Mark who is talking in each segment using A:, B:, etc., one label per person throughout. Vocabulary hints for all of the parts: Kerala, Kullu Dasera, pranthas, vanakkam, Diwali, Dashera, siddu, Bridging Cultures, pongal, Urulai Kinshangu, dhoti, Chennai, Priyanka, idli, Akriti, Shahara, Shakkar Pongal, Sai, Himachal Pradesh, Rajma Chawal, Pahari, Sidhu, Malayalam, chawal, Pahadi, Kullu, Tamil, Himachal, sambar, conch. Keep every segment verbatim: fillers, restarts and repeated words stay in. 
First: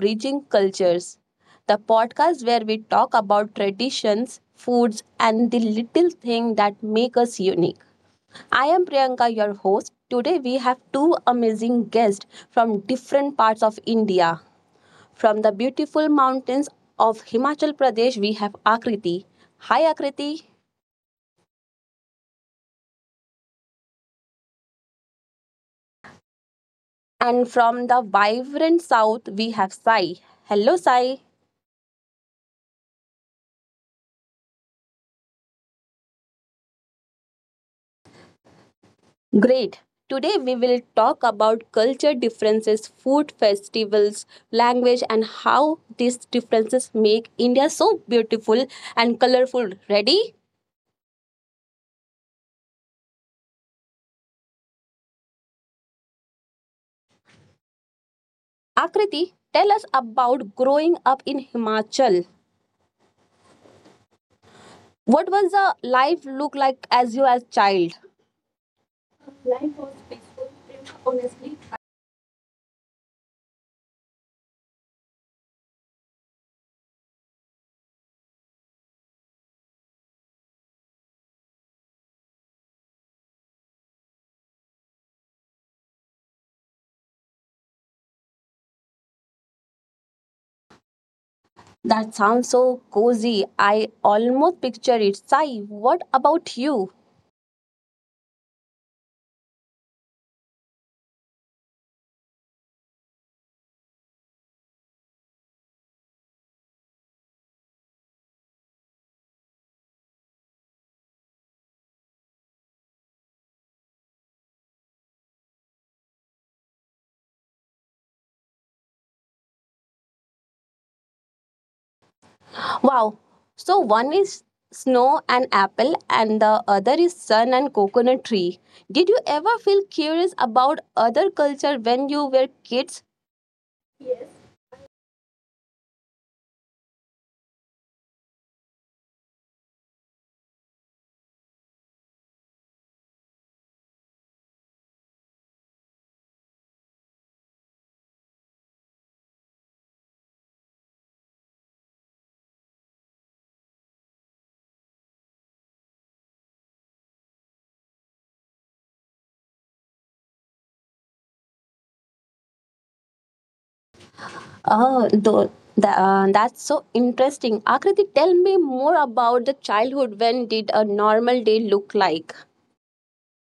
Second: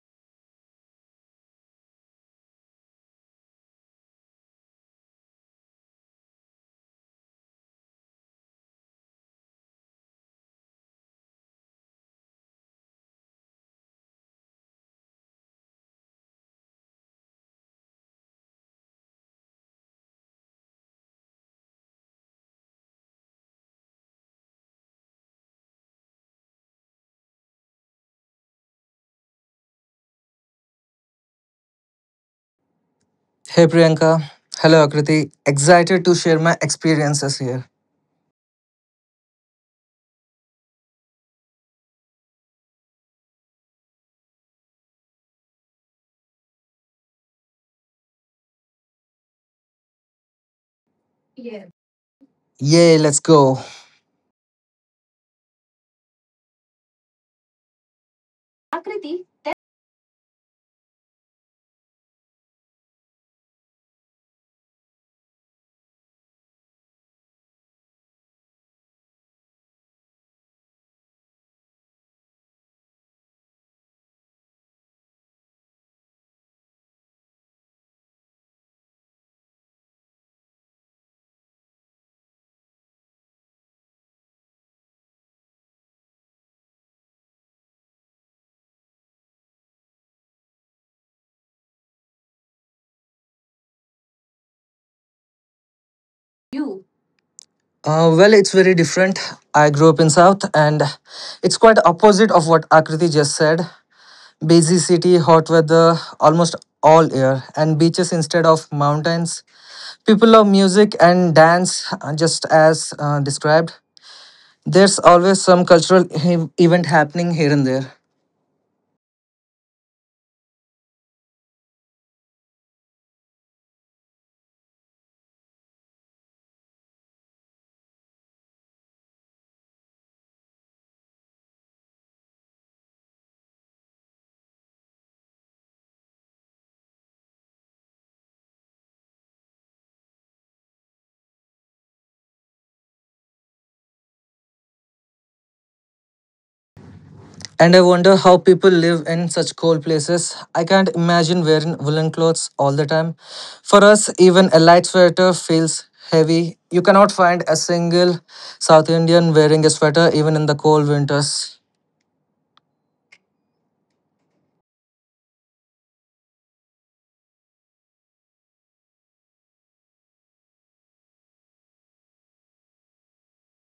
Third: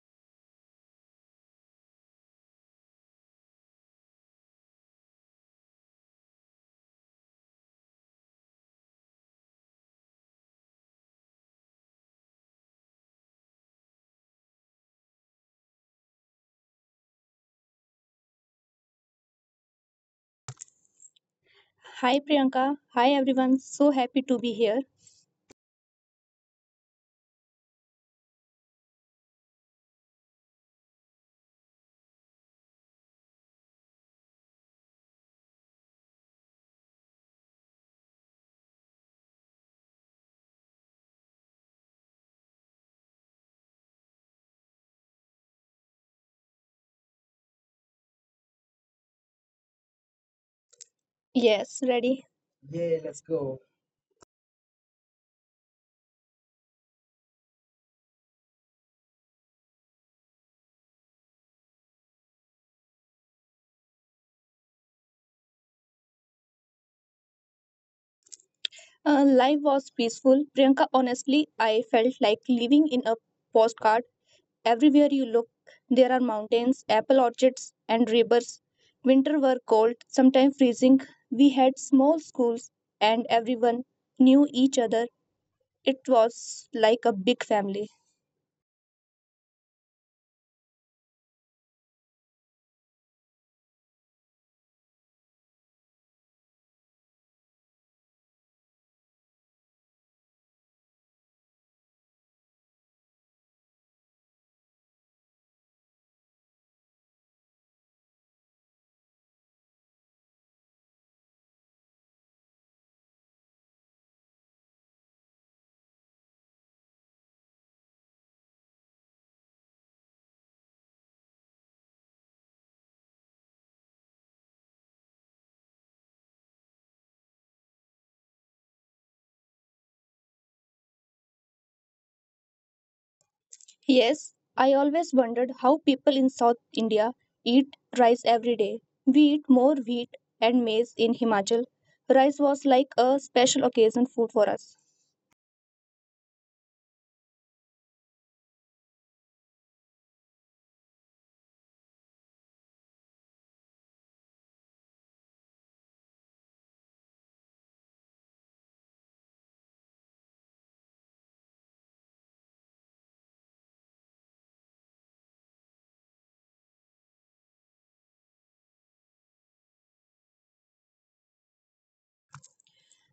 A: Bridging Cultures, the podcast where we talk about traditions, foods, and the little things that make us unique. I am Priyanka, your host. Today, we have two amazing guests from different parts of India. From the beautiful mountains of Himachal Pradesh, we have Akriti. Hi, Akriti.
B: Hi Priyanka. Hi everyone. So happy to be here.
A: And from the vibrant south, we have Sai. Hello, Sai.
C: Hey Priyanka. Hello Akriti. Excited to share my experiences here.
A: Great. Today we will talk about culture differences, food festivals, language, and how these differences make India so beautiful and colorful. Ready?
B: Yes, ready.
C: Yay, let's go.
A: Akriti, tell us about growing up in Himachal. What was the life look like as you as child?
B: Uh, life was peaceful. Priyanka, honestly, I felt like living in a postcard. Everywhere you look, there are mountains, apple orchards, and rivers. Winter were cold, sometimes freezing. We had small schools, and everyone knew each other. It was like a big family.
A: That sounds so cozy. I almost picture it. Sai, what about you?
C: Uh, well, it's very different. I grew up in South, and it's quite opposite of what Akriti just said. Busy city, hot weather almost all year, and beaches instead of mountains. People love music and dance, uh, just as uh, described. There's always some cultural he- event happening here and there.
A: Wow. So one is snow and apple, and the other is sun and coconut tree. Did you ever feel curious about other culture when you were kids?
B: Yes, I always wondered how people in South India eat rice every day. We eat more wheat and maize in Himachal. Rice was like a special occasion food for us.
C: And I wonder how people live in such cold places. I can't imagine wearing woolen clothes all the time. For us, even a light sweater feels heavy. You cannot find a single South Indian wearing a sweater even in the cold winters.
A: Oh, tho- tha- uh, that's so interesting. Akriti, tell me more about the childhood. When did a normal day look like?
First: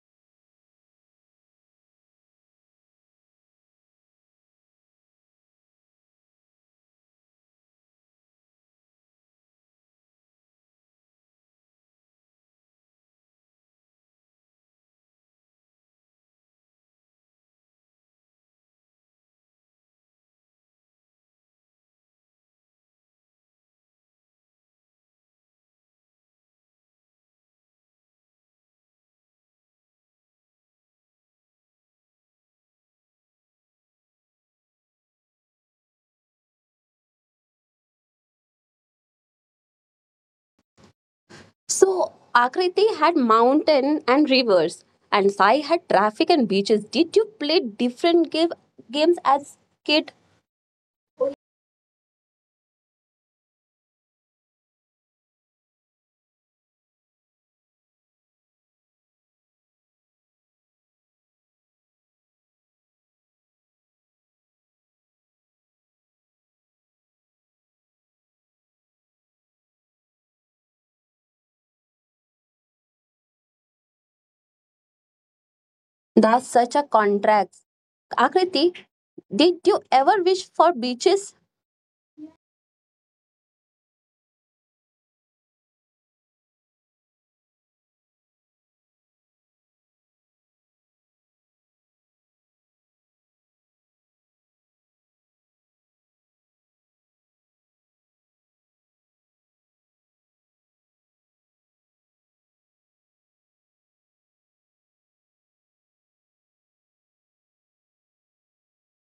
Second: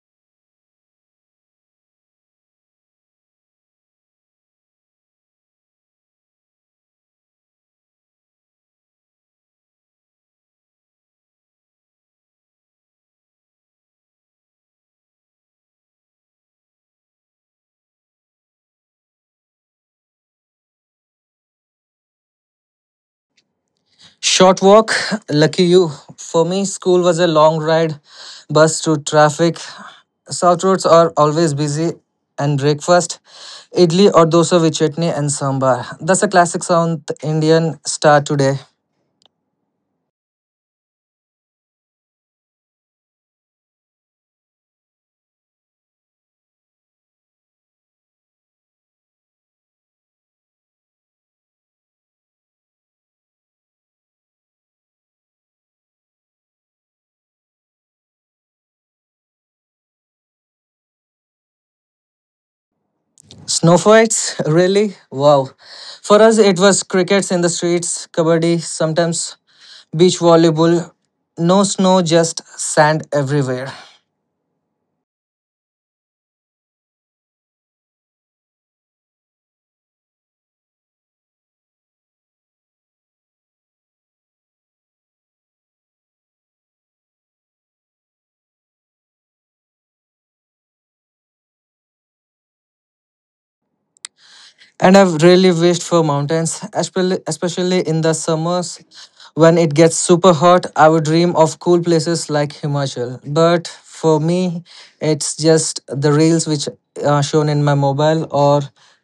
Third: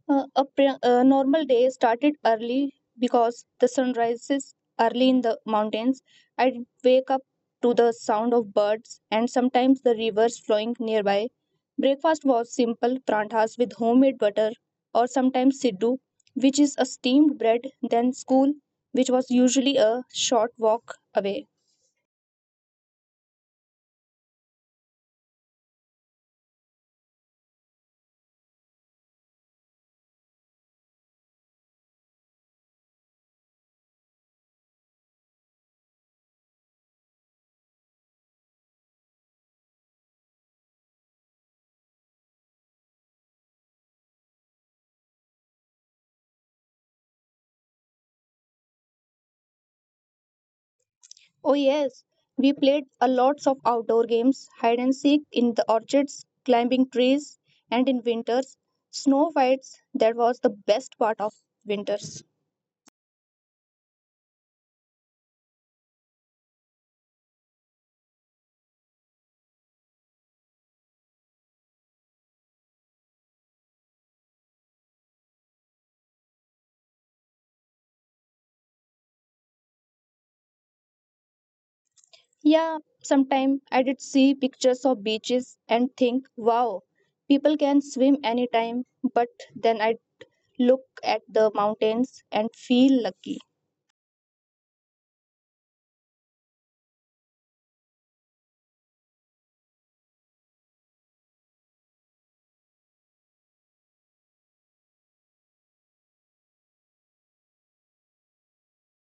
B: Uh, a, pre- a normal day started early because the sun rises early in the mountains. I'd wake up to the sound of birds and sometimes the rivers flowing nearby. Breakfast was simple pranthas with homemade butter or sometimes siddu, which is a steamed bread, then school, which was usually a short walk away.
C: Short walk, lucky you. For me, school was a long ride, bus to traffic. South roads are always busy, and breakfast, idli or dosa with chutney and sambar. That's a classic South Indian start today.
A: So Akriti had mountain and rivers, and Sai had traffic and beaches. Did you play different game, games as kid?
B: Oh, yes. We played a lots of outdoor games, hide and seek in the orchards, climbing trees, and in winters, snow fights. That was the best part of winters.
C: Snow fights? Really? Wow. For us, it was crickets in the streets, kabaddi, sometimes beach volleyball. No snow, just sand everywhere.
A: That's such a contrast. Akriti, did you ever wish for beaches?
B: Yeah, sometime I did see pictures of beaches and think, wow, people can swim anytime. But then I'd look at the mountains and feel lucky.
C: And I've really wished for mountains, especially especially in the summers when it gets super hot. I would dream of cool places like Himachal. But for me, it's just the reels which are shown in my mobile or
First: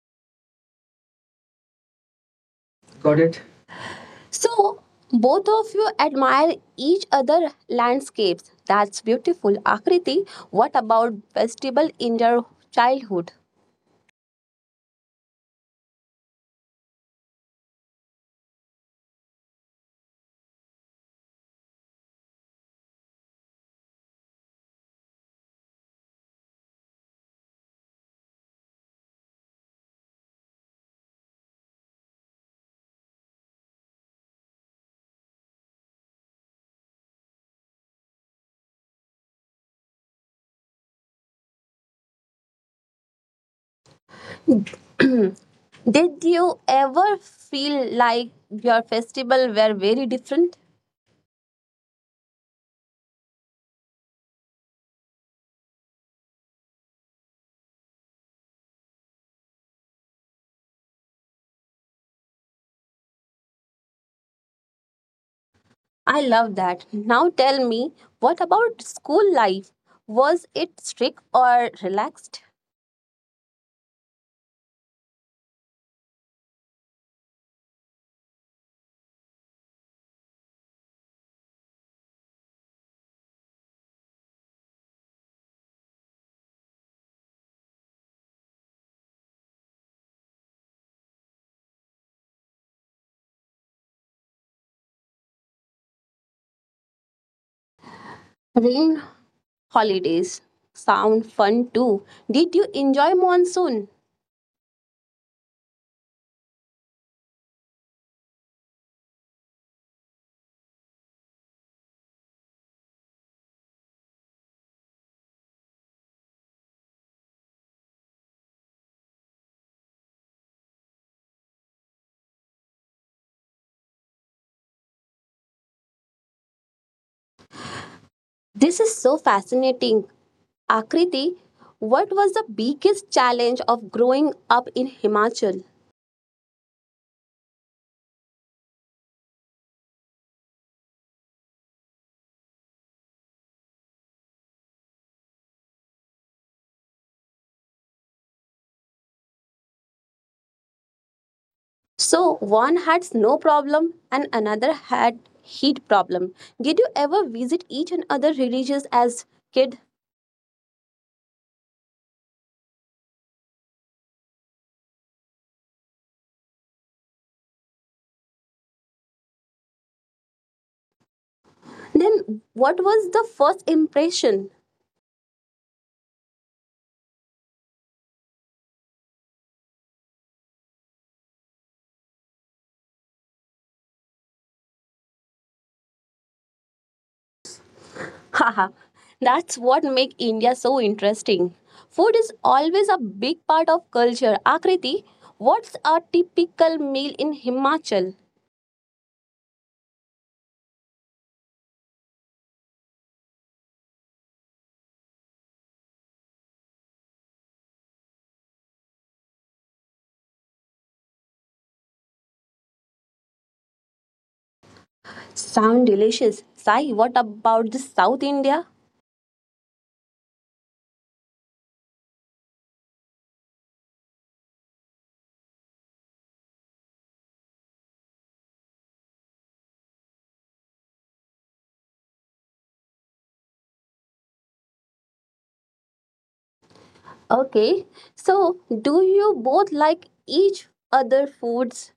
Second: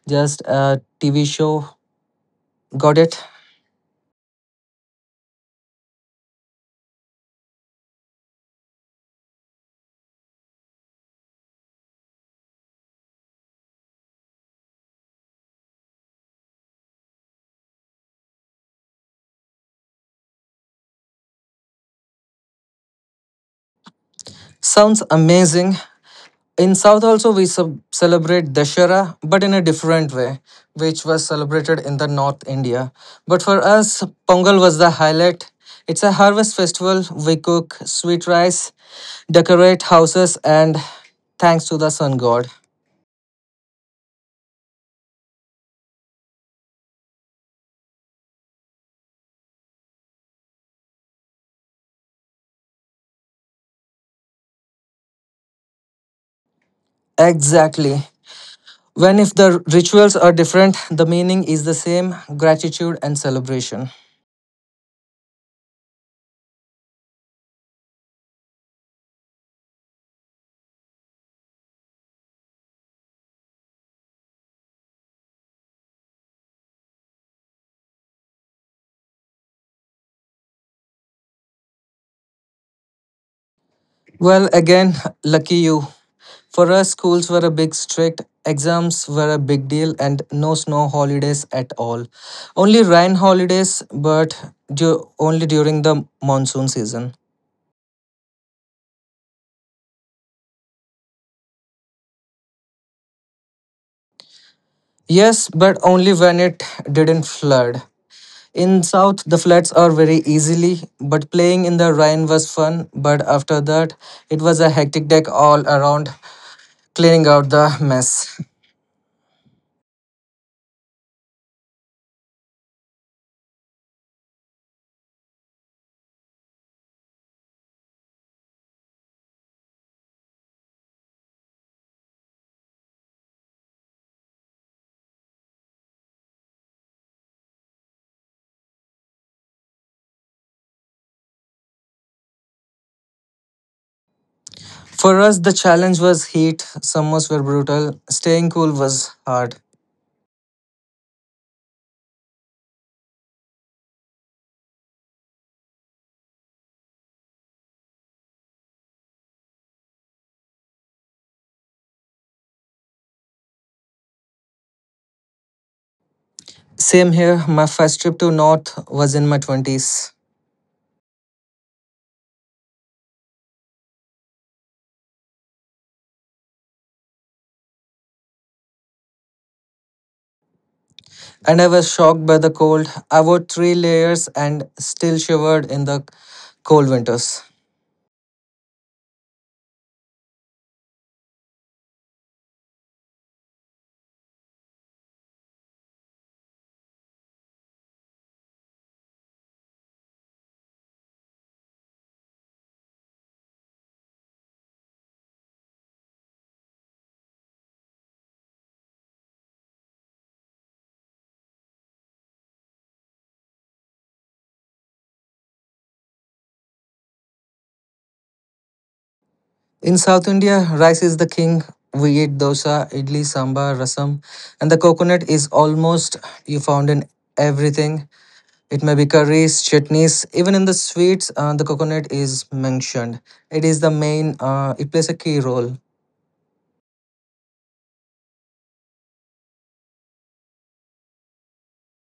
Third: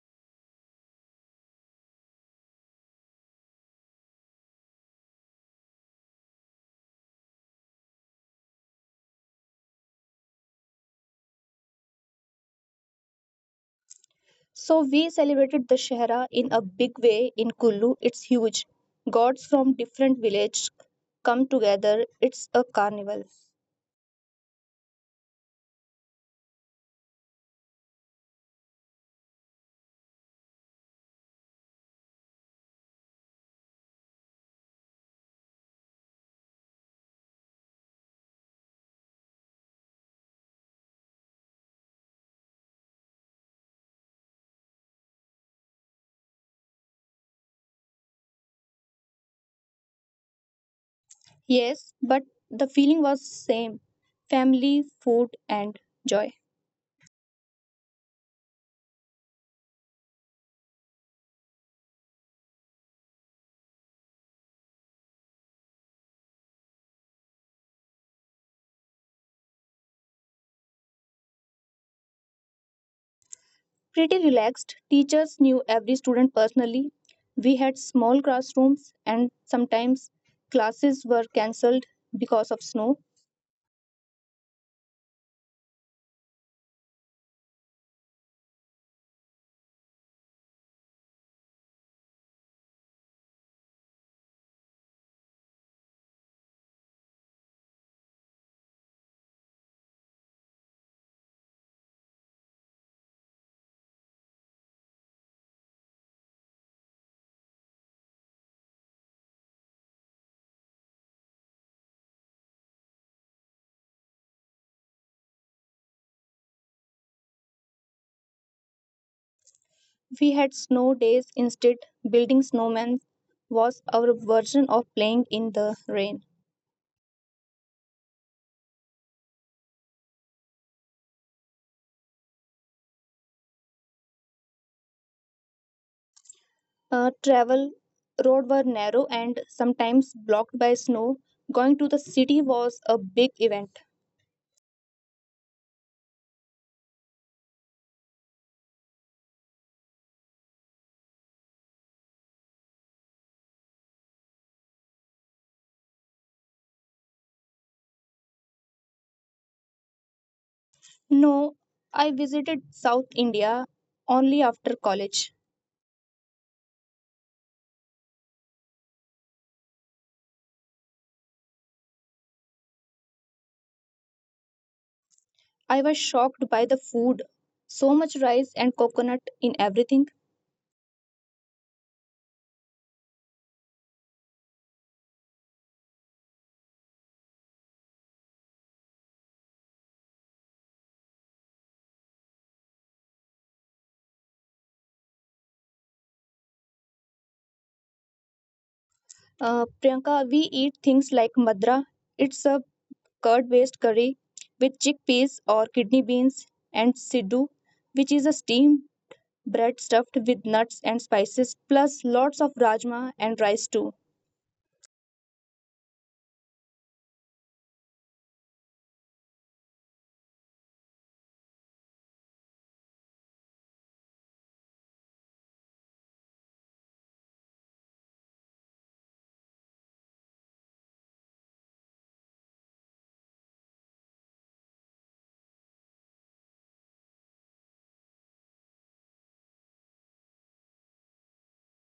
C: just a T V show. Got
A: Got
C: it?
A: it? So, both of you admire each other landscapes. That's beautiful. Akriti, what about festival in your childhood?
B: So we celebrated Dashera in a big way in Kullu. It's huge. Gods from different villages come together. It's a carnival.
C: Sounds amazing. In South also we sub- celebrate Dashera, but in a different way, which was celebrated in the North India. But for us, Pongal was the highlight. It's a harvest festival. We cook sweet rice, decorate houses, and thanks to the sun god.
A: Did you ever feel like your festival were very different?
B: Yes, but the feeling was same. Family, food and joy.
C: Exactly. When if the rituals are different, the meaning is the same: gratitude and celebration.
A: I love that. Now tell me, what about school life? Was it strict or relaxed?
B: Pretty relaxed. Teachers knew every student personally. We had small classrooms and sometimes classes were cancelled because of snow.
C: Well, again, lucky you. For us, schools were a big strict, exams were a big deal, and no snow holidays at all. Only rain holidays, but du- only during the monsoon season.
A: Rain holidays sound fun too. Did you enjoy monsoon?
C: Yes, but only when it didn't flood. In south, the floods are very easily, but playing in the rain was fun. But after that, it was a hectic day all around, cleaning out the mess.
B: We had snow days instead. Building snowmen was our version of playing in the rain.
A: This is so fascinating. Akriti, what was the biggest challenge of growing up in Himachal?
B: Uh, travel road were narrow and sometimes blocked by snow. Going to the city was a big event.
C: For us, the challenge was heat. Summers were brutal. Staying cool was hard.
A: So one had snow problem and another had heat problem. Did you ever visit each and other religions as kid?
B: No, I visited South India only after college.
C: Same here. My first trip to North was in my twenties.
A: Then what was the first impression?
B: I was shocked by the food. So much rice and coconut in everything.
C: And I was shocked by the cold. I wore three layers and still shivered in the cold winters.
A: Haha, that's what make India so interesting. Food is always a big part of culture. Akriti, what's a typical meal in Himachal?
B: Uh, Priyanka, we eat things like madra. It's a curd-based curry with chickpeas or kidney beans and siddu, which is a steamed bread stuffed with nuts and spices, plus lots of rajma and rice too.
A: Sound delicious. Sai, what about the South India?
C: In South India, rice is the king. We eat dosa, idli, sambar, rasam, and the coconut is almost you found in everything. It may be curries, chutneys, even in the sweets, uh, the coconut is mentioned. It is the main, uh, it plays a key role.
A: Okay, so do you both like each other foods?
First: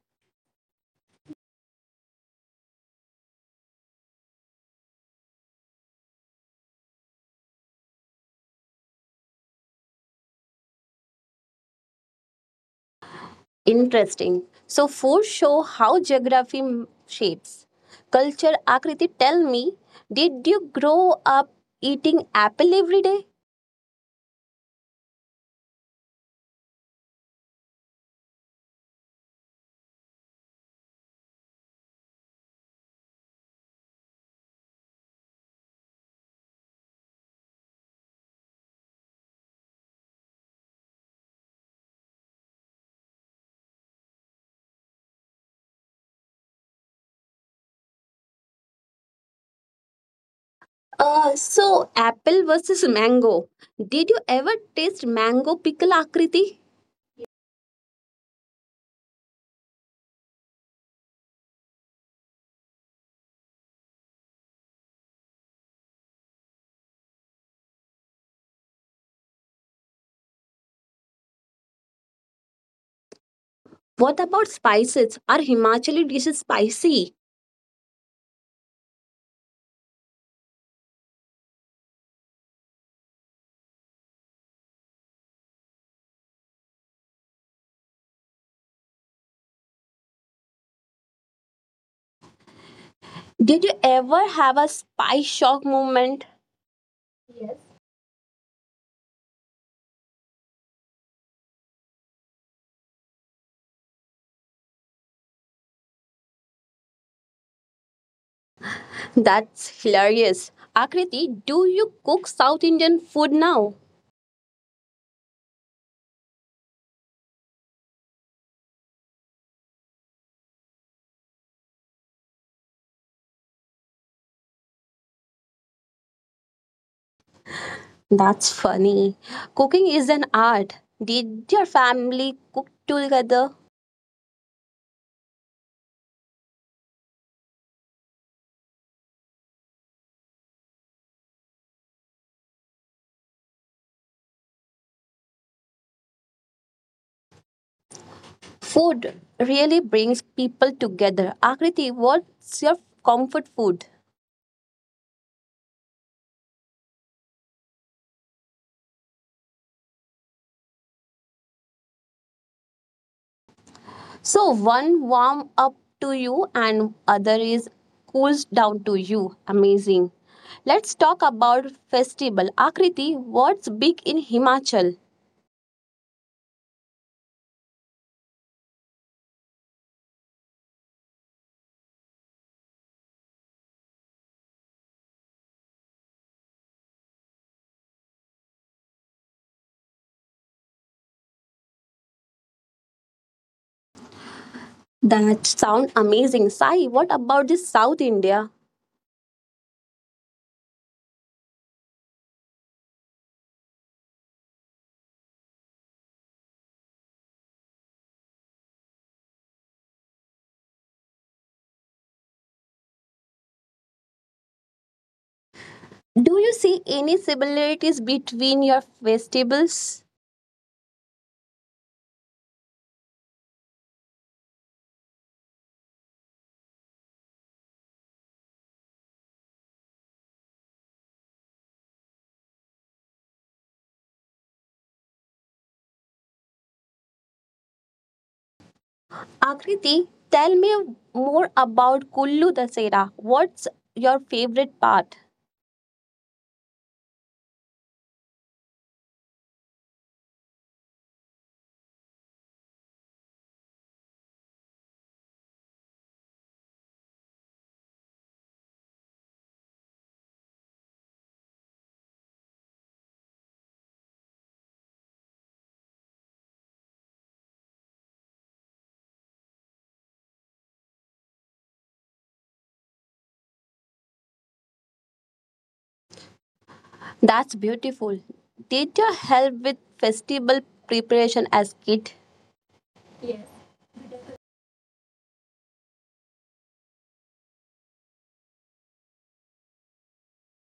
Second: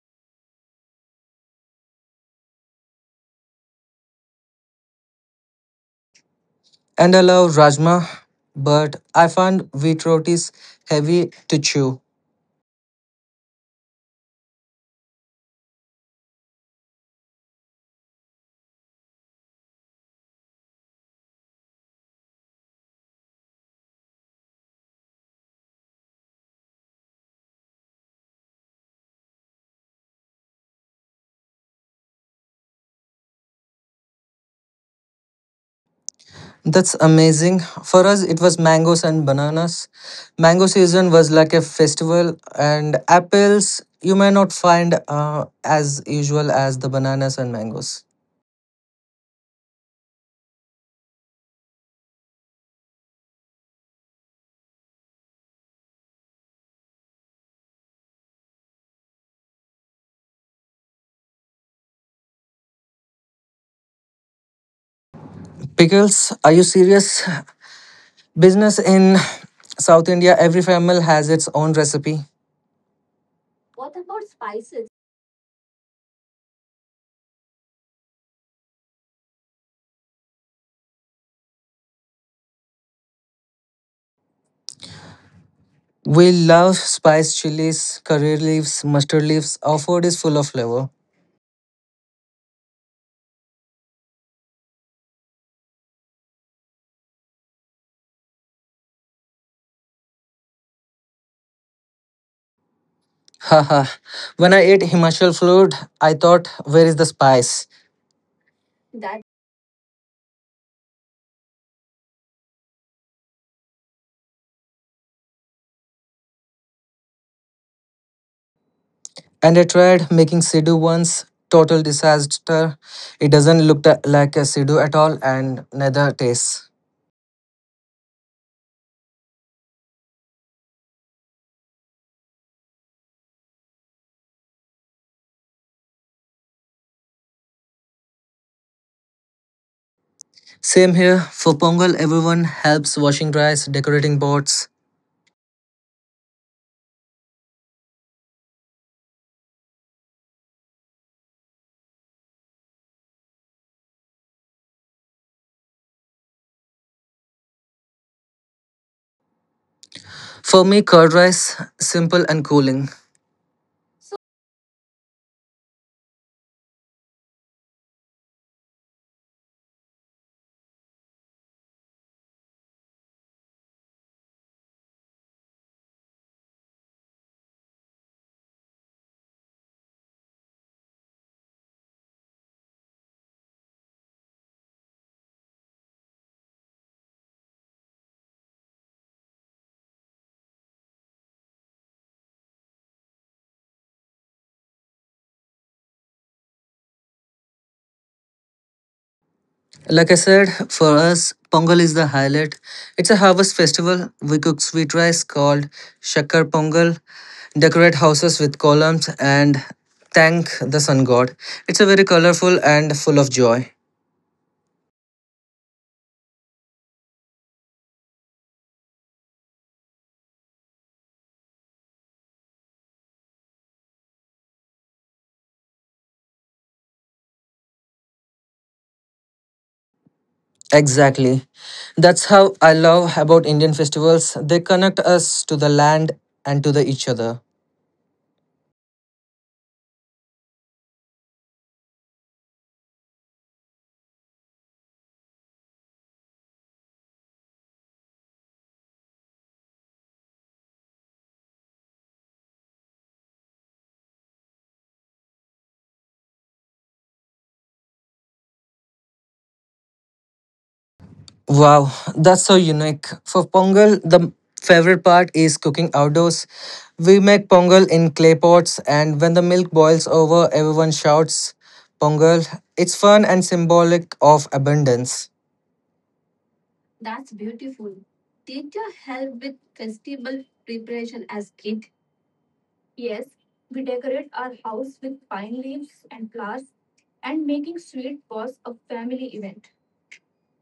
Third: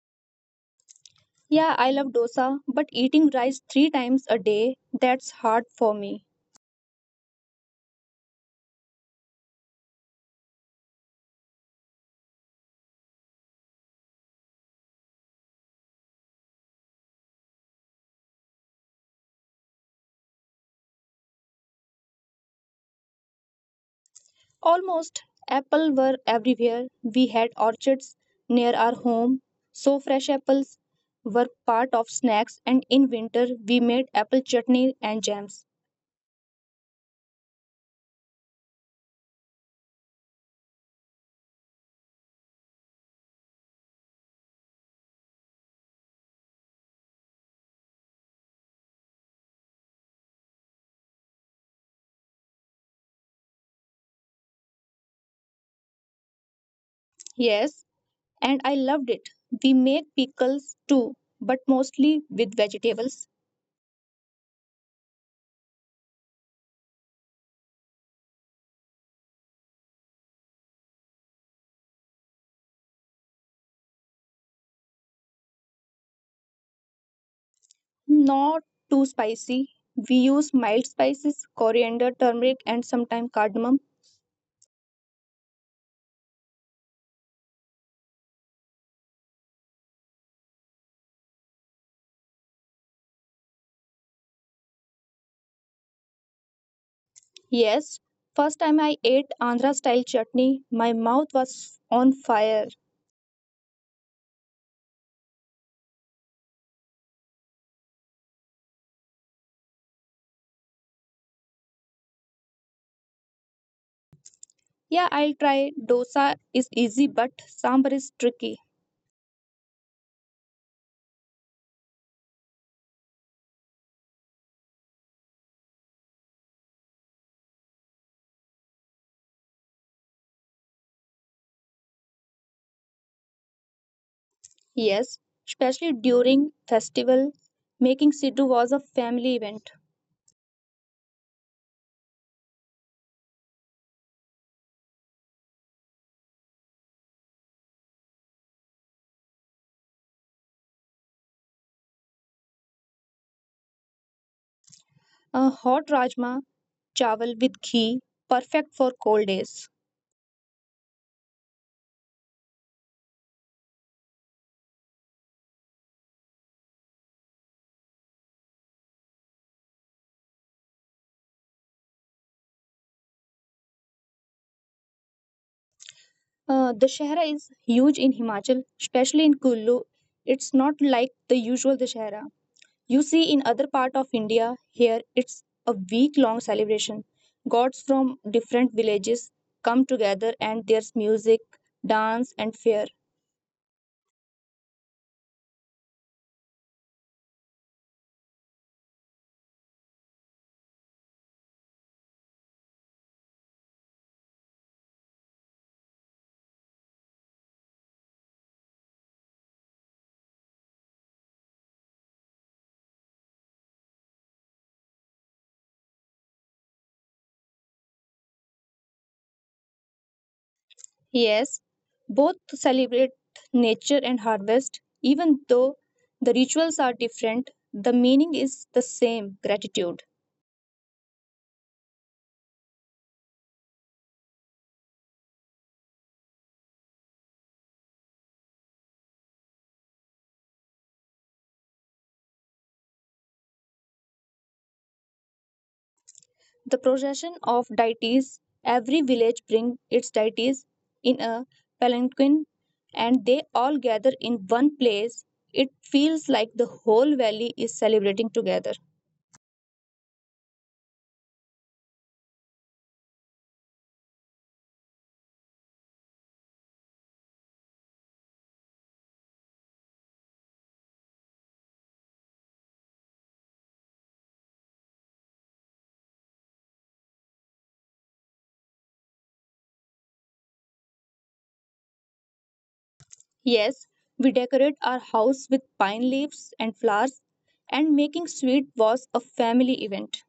B: Yeah, I love dosa, but eating rice three times a day, that's hard for me.
C: And I love rajma, but I find wheat rotis heavy to chew.
A: Interesting. So food show how geography m- shapes. Culture Akriti, tell me, did you grow up eating apple every day?
B: Almost, apples were everywhere. We had orchards near our home, so fresh apples were part of snacks, and in winter, we made apple chutney and jams.
C: That's amazing. For us, it was mangoes and bananas. Mango season was like a festival, and apples you may not find uh, as usual as the bananas and mangoes.
A: Uh, so apple versus mango. Did you ever taste mango pickle Akriti?
B: Yes, and I loved it. We make pickles too, but mostly with vegetables.
C: Pickles, are you serious? Business in South India, every family has its own recipe.
A: What about spices? Are Himachali dishes spicy?
B: Not too spicy. We use mild spices, coriander, turmeric, and sometimes cardamom.
C: We love spiced chilies, curry leaves, mustard leaves. Our food is full of flavor.
A: Did you ever have a spice shock moment?
B: Yes, first time I ate Andhra style chutney, my mouth was on fire.
C: Haha, when I ate Himachal food, I thought, where is the spice?
A: That's hilarious. Akriti, do you cook South Indian food now?
B: Yeah, I'll try. Dosa is easy, but sambar is tricky.
C: And I tried making Sidhu once, total disaster. It doesn't look tha- like a Sidhu at all, and neither tastes.
A: That's funny. Cooking is an art. Did your family cook together?
B: Yes, especially during festival, making siddu was a family event.
C: Same here, for Pongal, everyone helps washing rice, decorating boards.
A: Food really brings people together. Akriti, what's your comfort food?
B: A hot rajma, chawal with ghee, perfect for cold days.
C: For me, curd rice, simple and cooling.
A: So one warm up to you and other is cools down to you. Amazing. Let's talk about festival. Akriti, what's big in Himachal?
B: Uh, Dashera is huge in Himachal, especially in Kullu. It's not like the usual Dashera you see in other part of India. Here, it's a week-long celebration. Gods from different villages come together, and there's music, dance, and fair.
A: Sound amazing. Sai, what about the South India?
C: Like I said, for us, Pongal is the highlight. It's a harvest festival. We cook sweet rice called Shakkar Pongal, decorate houses with columns, and thank the sun god. It's a very colorful and full of joy.
A: Do you see any similarities between your festivals?
B: Yes, both to celebrate nature and harvest. Even though the rituals are different, the meaning is the same: gratitude.
C: Exactly. That's how I love about Indian festivals. They connect us to the land and to the each other.
A: Akriti, tell me more about Kullu Dasera. What's your favorite part?
B: The procession of deities every village brings its deities in a palanquin and they all gather in one place. It feels like the whole valley is celebrating together.
C: Wow, that's so unique. For Pongal, the favorite part is cooking outdoors. We make Pongal in clay pots, and when the milk boils over, everyone shouts Pongal. It's fun and symbolic of abundance.
A: That's beautiful. Did you help with festival preparation as kid?
B: Yes, we decorate our house with pine leaves and flowers, and making sweet was a family event.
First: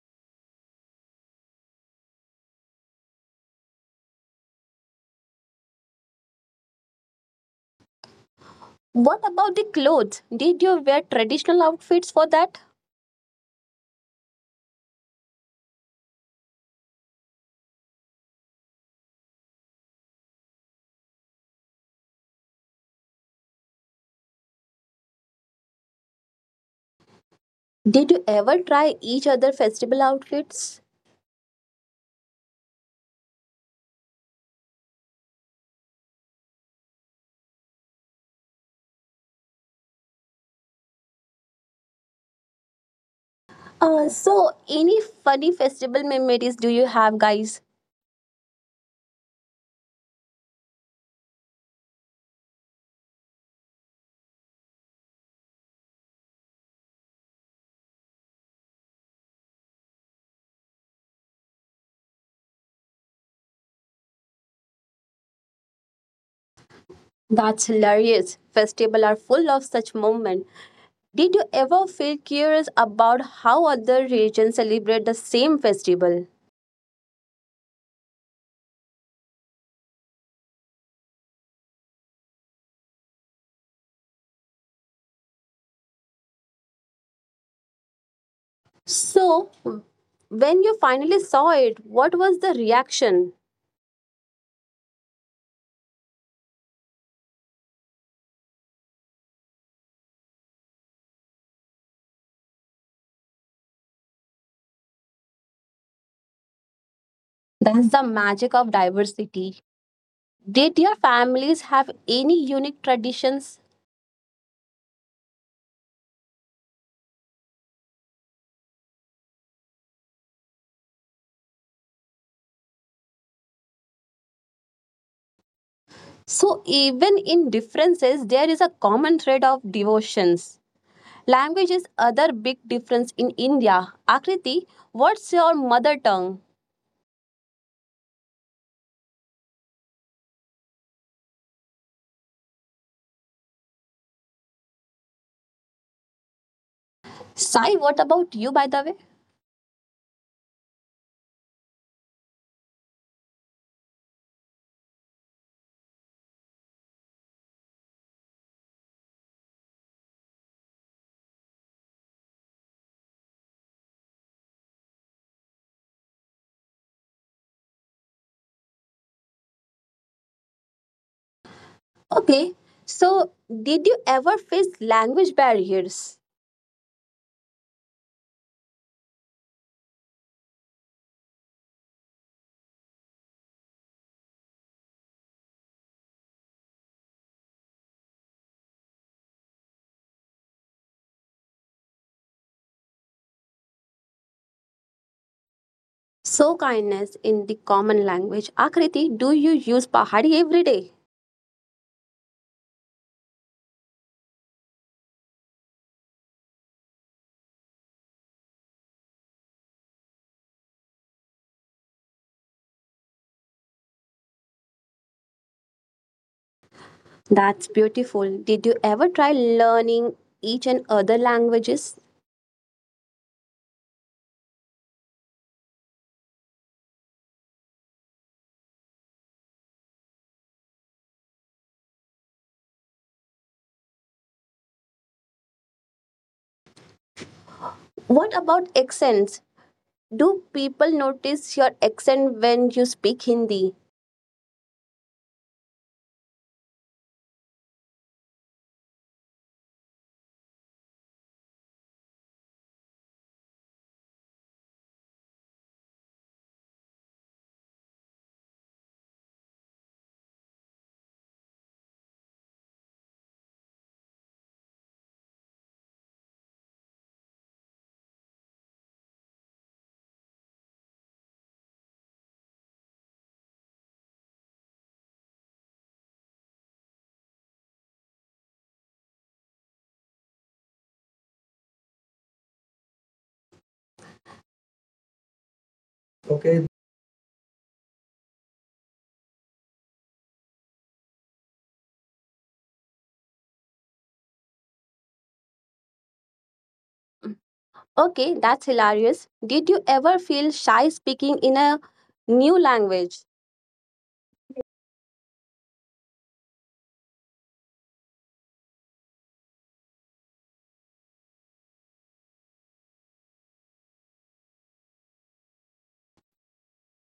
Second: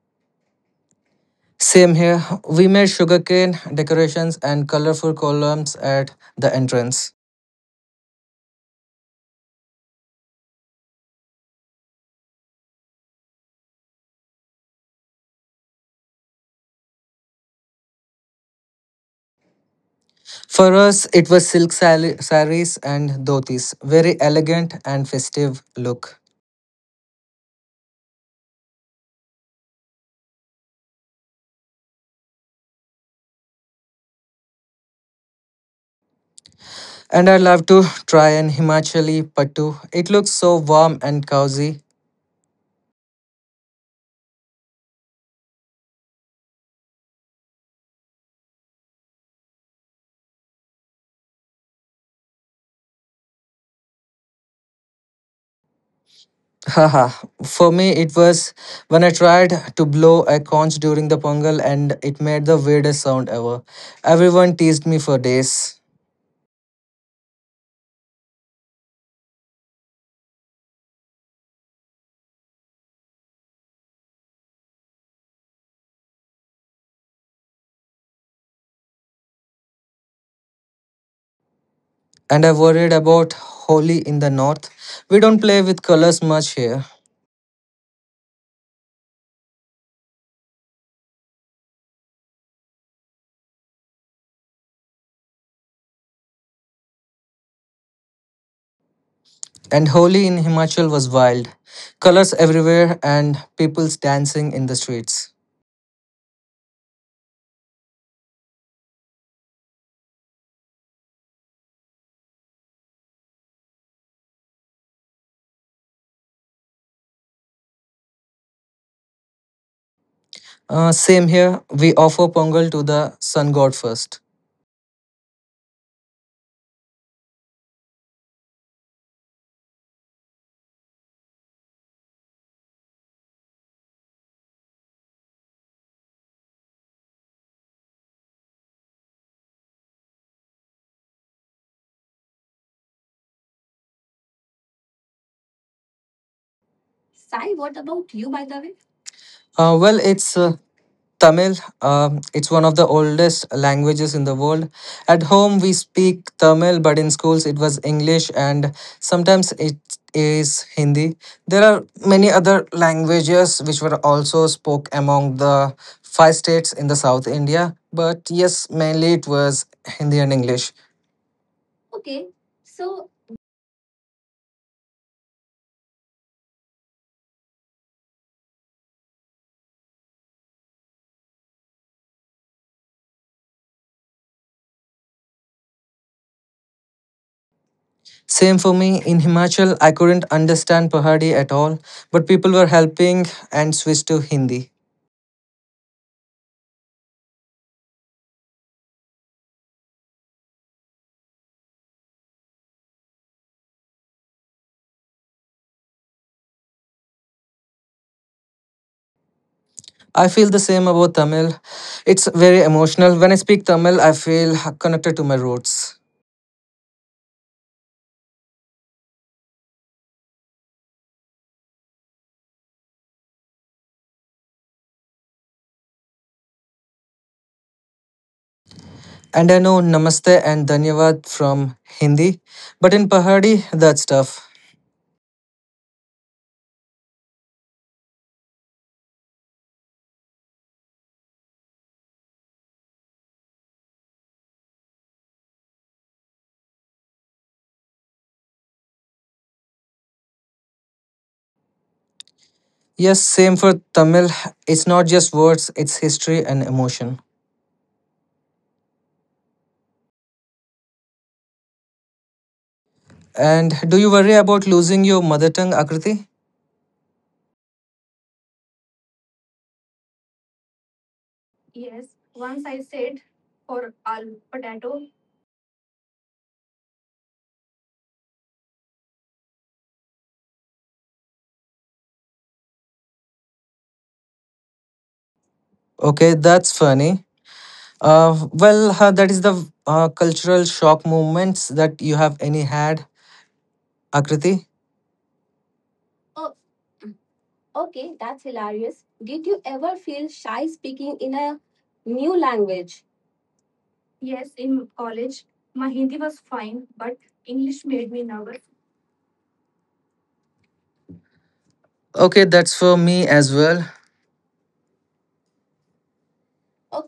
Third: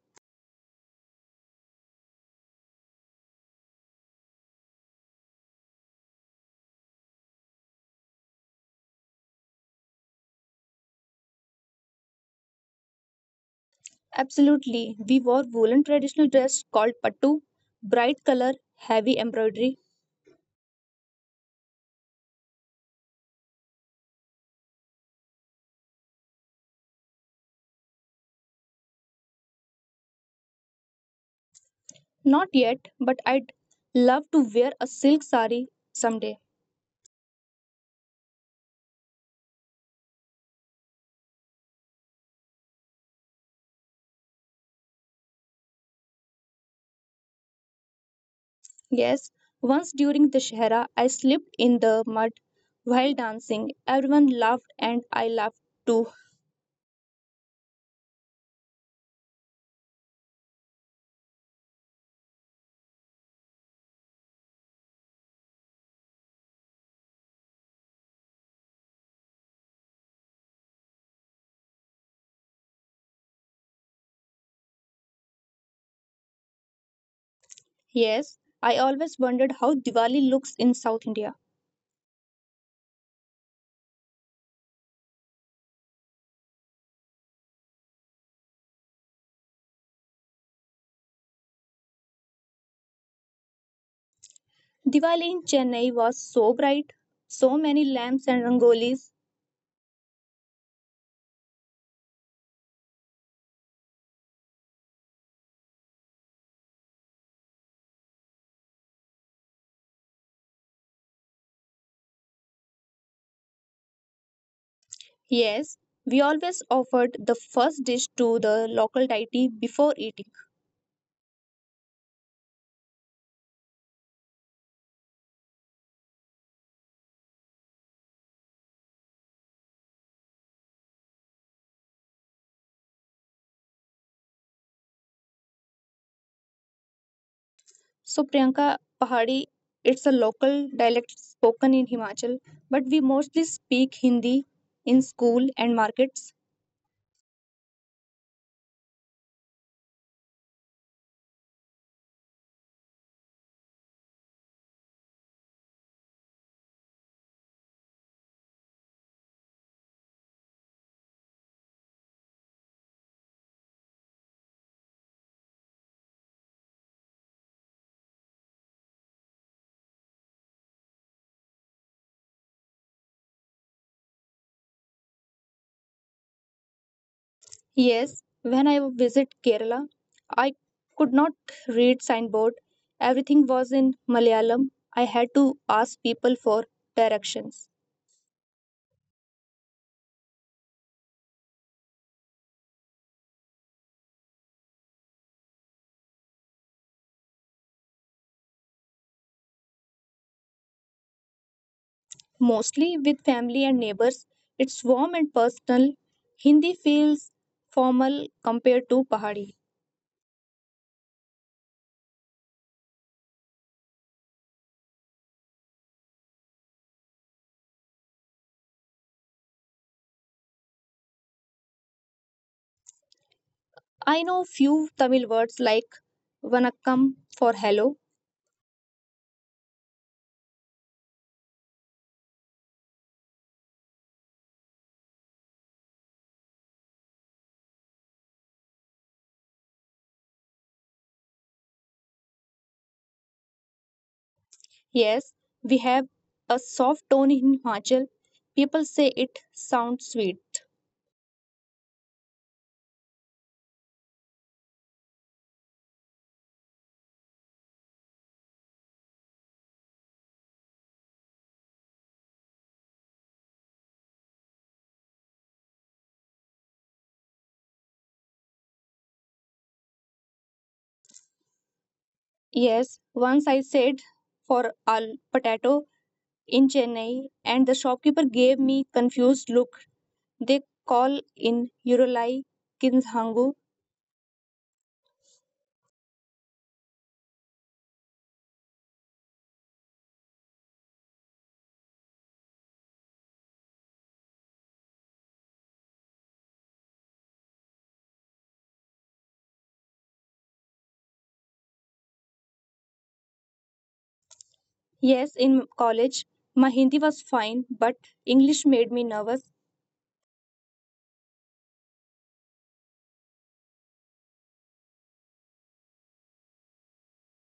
C: Same here, we made sugarcane decorations and colorful columns at the entrance.
A: What about the clothes? Did you wear traditional outfits for that?
B: Absolutely, we wore woolen traditional dress called pattu, bright color, heavy embroidery.
C: For us, it was silk sari- saris and dhotis, very elegant and festive look.
A: Did you ever try each other festival outfits?
B: Not yet, but I'd love to wear a silk sari someday.
C: And I'd love to try an Himachali pattu. It looks so warm and cozy.
A: Uh, so, any funny festival memories do you have, guys?
B: Yes, once during the Shahara, I slipped in the mud while dancing. Everyone laughed and I laughed too.
C: Haha. For me, it was when I tried to blow a conch during the Pongal and it made the weirdest sound ever. Everyone teased me for days.
A: That's hilarious. Festivals are full of such moments. Did you ever feel curious about how other religions celebrate the same festival?
B: Yes, I always wondered how Diwali looks in South India.
C: And I worried about Holi in the north. We don't play with colors much here.
A: So, when you finally saw it, what was the reaction?
B: Diwali in Chennai was so bright, so many lamps and rangolis.
C: And Holi in Himachal was wild. Colors everywhere and people's dancing in the streets.
A: That's the magic of diversity. Did your families have any unique traditions?
B: Yes, we always offered the first dish to the local deity before eating.
C: Uh, same here. We offer Pongal to the sun god first.
A: So, even in differences, there is a common thread of devotions. Language is other big difference in India. Akriti, what's your mother tongue?
B: So, Priyanka, Pahadi, it's a local dialect spoken in Himachal, but we mostly speak Hindi in school and markets.
A: Sai, what about you, by the way?
C: Uh, well, it's uh, Tamil, um, it's one of the oldest languages in the world. At home, we speak Tamil, but in schools, it was English and sometimes it is Hindi. There are many other languages which were also spoke among the five states in the South India, but yes, mainly it was Hindi and English.
A: Okay, so did you ever face language barriers?
B: Yes, when I visit Kerala, I could not read signboard. Everything was in Malayalam. I had to ask people for directions.
C: Same for me in Himachal, I couldn't understand Pahadi at all, but people were helping and switched to Hindi.
A: So, kindness in the common language. Akriti, do you use Pahari every day?
B: Mostly with family and neighbors, it's warm and personal. Hindi feels formal compared to Pahari.
C: I feel the same about Tamil. It's very emotional. When I speak Tamil, I feel connected to my roots.
A: That's beautiful. Did you ever try learning each and other languages?
B: I know few Tamil words like vanakkam for hello.
C: And I know Namaste and Dhanyavad from Hindi, but in Pahadi, that's tough.
A: What about accents? Do people notice your accent when you speak Hindi?
B: Yes, we have a soft tone in Himachal. People say it sounds sweet.
C: Yes, same for Tamil. It's not just words, it's history and emotion. And do you worry about losing your mother tongue, Akriti?
B: Yes, once I said for a potato in Chennai, and the shopkeeper gave me confused look. They call in Urulai Kinshangu.
C: Okay,
A: Okay,
C: that's funny. Uh, well, uh, that is the uh, cultural shock moments that you have any had, Akriti.
A: okay, that's hilarious. Did you ever feel shy speaking in a new language?
B: Yes, in college, my Hindi was fine, but English made me nervous.
C: Okay, that's for me as well.